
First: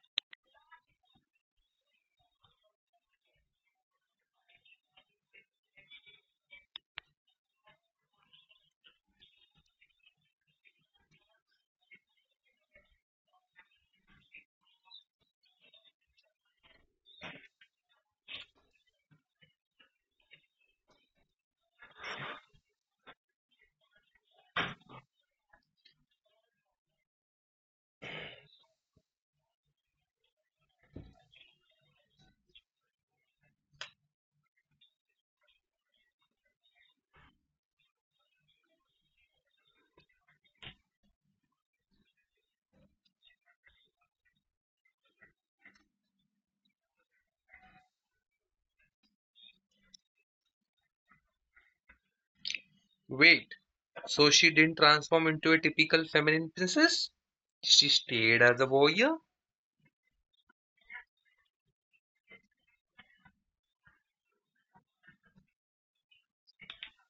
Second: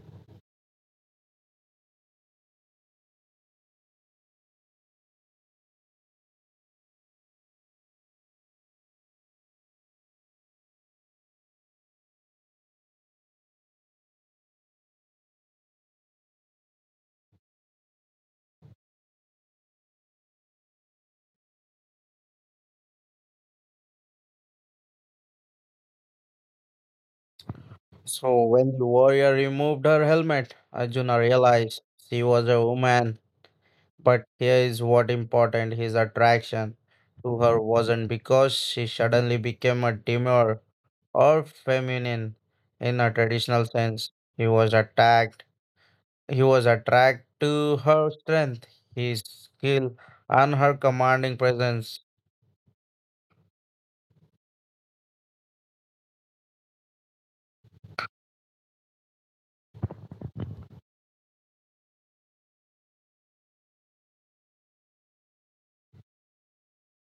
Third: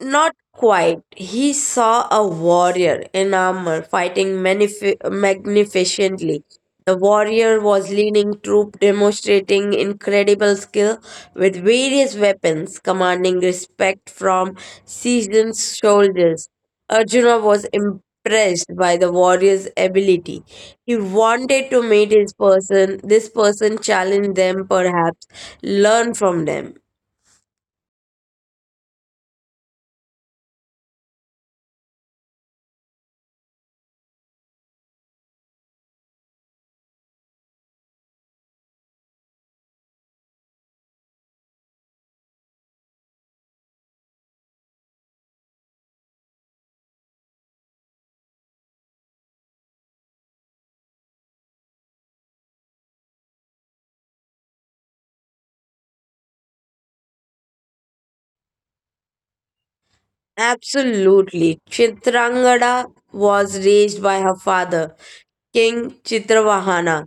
Speaker 1: Not quite. He saw a warrior in armor fighting magnificently. The warrior was leading troop, demonstrating incredible skill with various weapons, commanding respect from seasoned soldiers. Arjuna was impressed by the warrior's ability. He wanted to meet his person. This person challenge them, perhaps learn from them.
Speaker 2: So, when the warrior removed her helmet, Arjuna realized she was a woman. But here is what important his attraction to her wasn't because she suddenly became a demure or feminine in a traditional sense. He was attacked He was attracted to her strength, his skill, and her commanding presence.
Speaker 3: Wait, so she didn't transform into a typical feminine princess? She stayed as a warrior?
Speaker 1: Absolutely. Chitrangada was raised by her father, King Chitravahana,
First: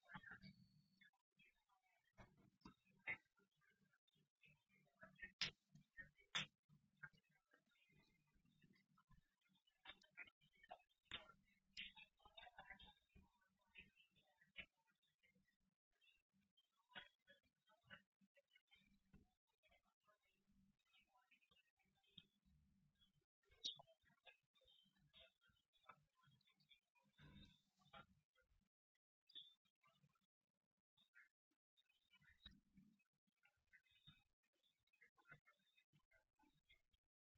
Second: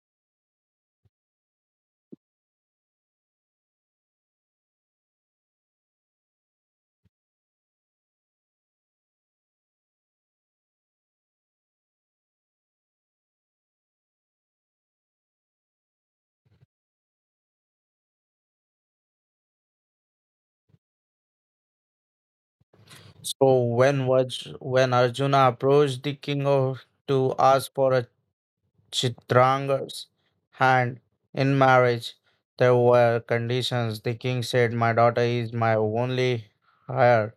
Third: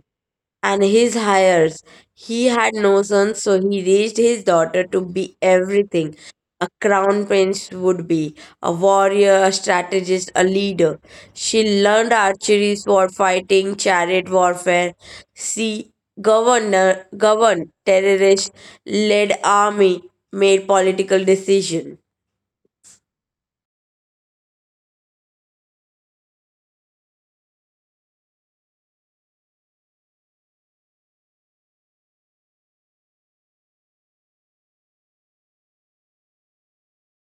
Speaker 1: and his heirs. He had no sons, so he raised his daughter to be everything a crown prince would be, a warrior, a strategist, a leader. She learned archery, sword fighting, chariot warfare. She governor, governed terrorists, led army, made political decisions.
Speaker 2: So when when Arjuna approached the king of, to ask for a Chitranga's hand in marriage, there were conditions. The king said, "My daughter is my only heir.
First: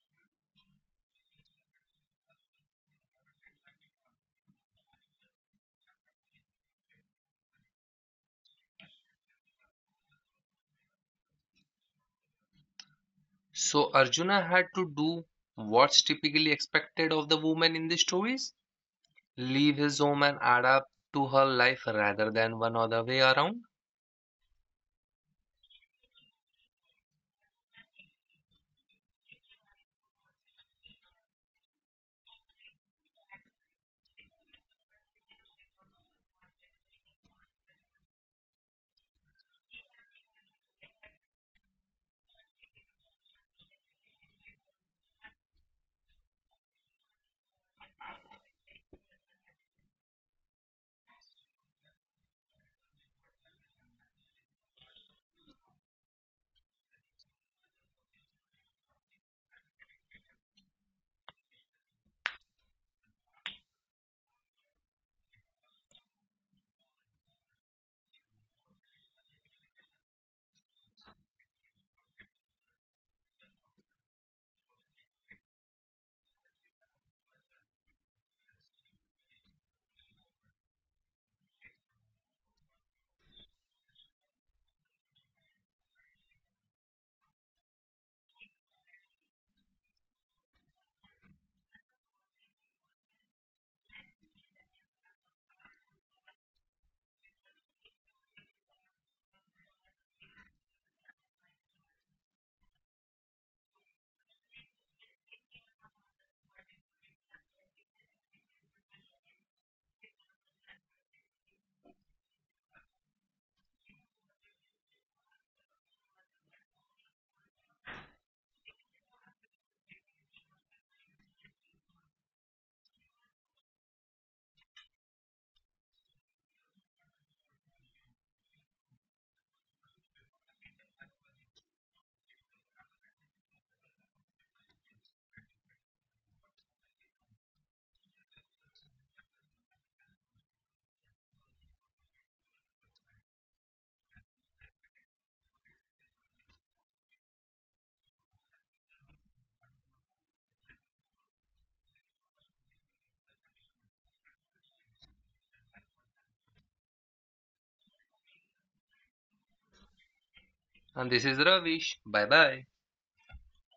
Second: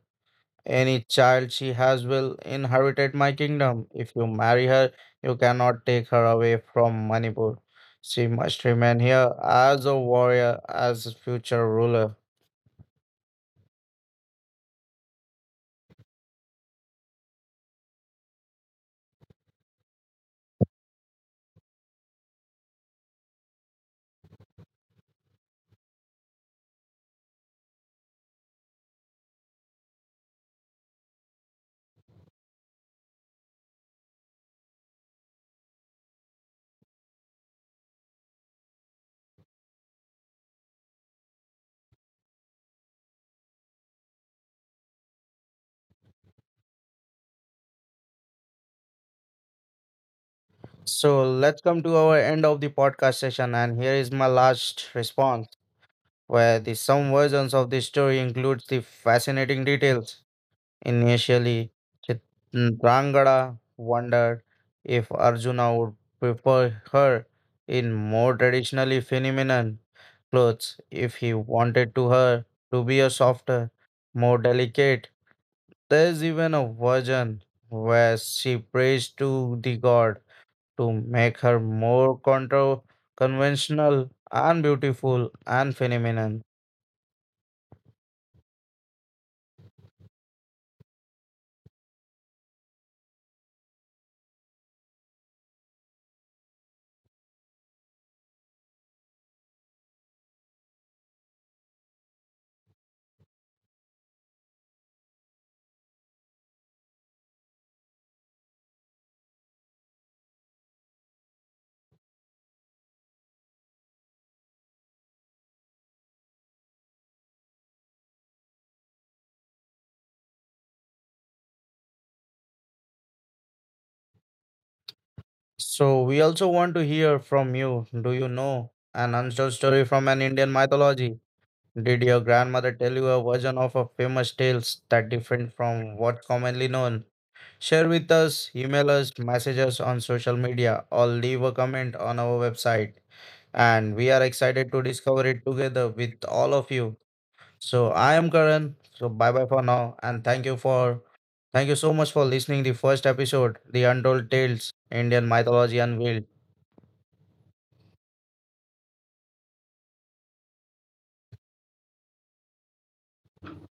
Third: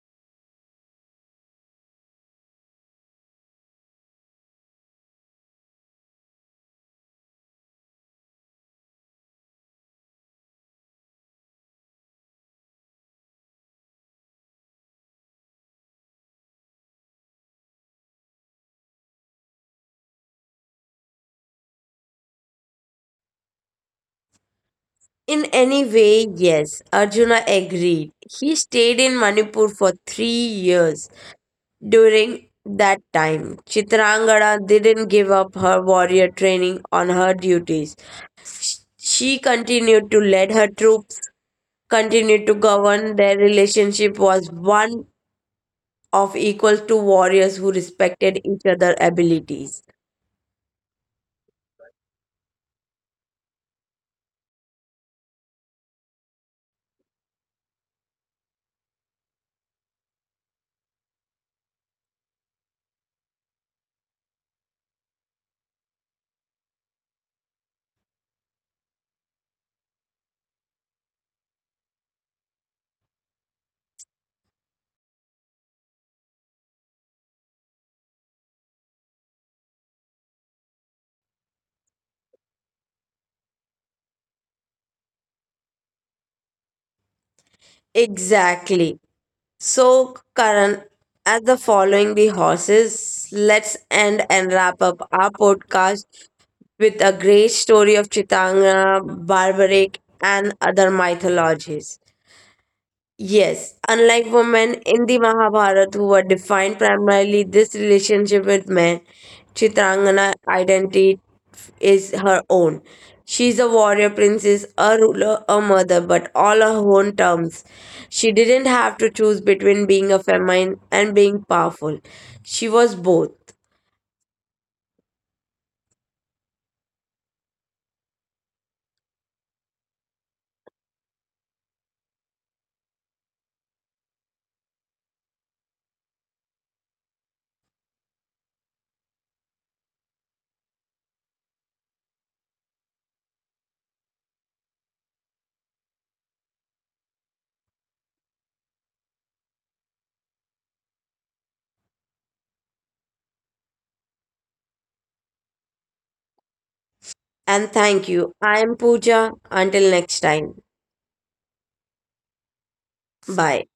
Speaker 2: Any child she has will inherit my kingdom. If you marry her, you cannot take her away from Manipur. She must remain here as a warrior, as a future ruler."
Speaker 3: So Arjuna had to do what's typically expected of the woman in these stories? Leave his home and adapt to her life rather than one other way around.
Speaker 1: In any way, yes, Arjuna agreed. He stayed in Manipur for 3 years. During that time, Chitrangada didn't give up her warrior training on her duties. She continued to lead her troops, continued to govern. Their relationship was one of equals to warriors who respected each other's abilities.
Speaker 2: So let's come to our end of the podcast session, and here is my last response, where the some versions of the story includes the fascinating details. Initially, Chitrangada wondered if Arjuna would prefer her in more traditionally feminine clothes if he wanted to her to be a softer, more delicate. There is even a version where she prays to the god to make her more conventional and beautiful and feminine.
Speaker 1: Exactly. So, Karan, as the following the horses, let's end and wrap up our podcast with a great story of Chitanga, Barbaric, and other mythologies. Yes, unlike women in the Mahabharata who were defined primarily this relationship with men, Chitrangana identity is her own. She is a warrior princess, a ruler, a mother, but all her own terms. She didn't have to choose between being a feminine and being powerful. She was both.
Speaker 2: So we also want to hear from you. Do you know an untold story from an Indian mythology? Did your grandmother tell you a version of a famous tales that different from what commonly known? Share with us, email us, message us on social media, or leave a comment on our website. And we are excited to discover it together with all of you. So I am Karan. So bye bye for now, and thank you so much for listening the first episode, the Untold Tales, Indian Mythology Unveiled.
Speaker 1: And thank you. I am Pooja. Until next time.
Speaker 3: And this is Ravish. Bye bye.
Speaker 1: Bye.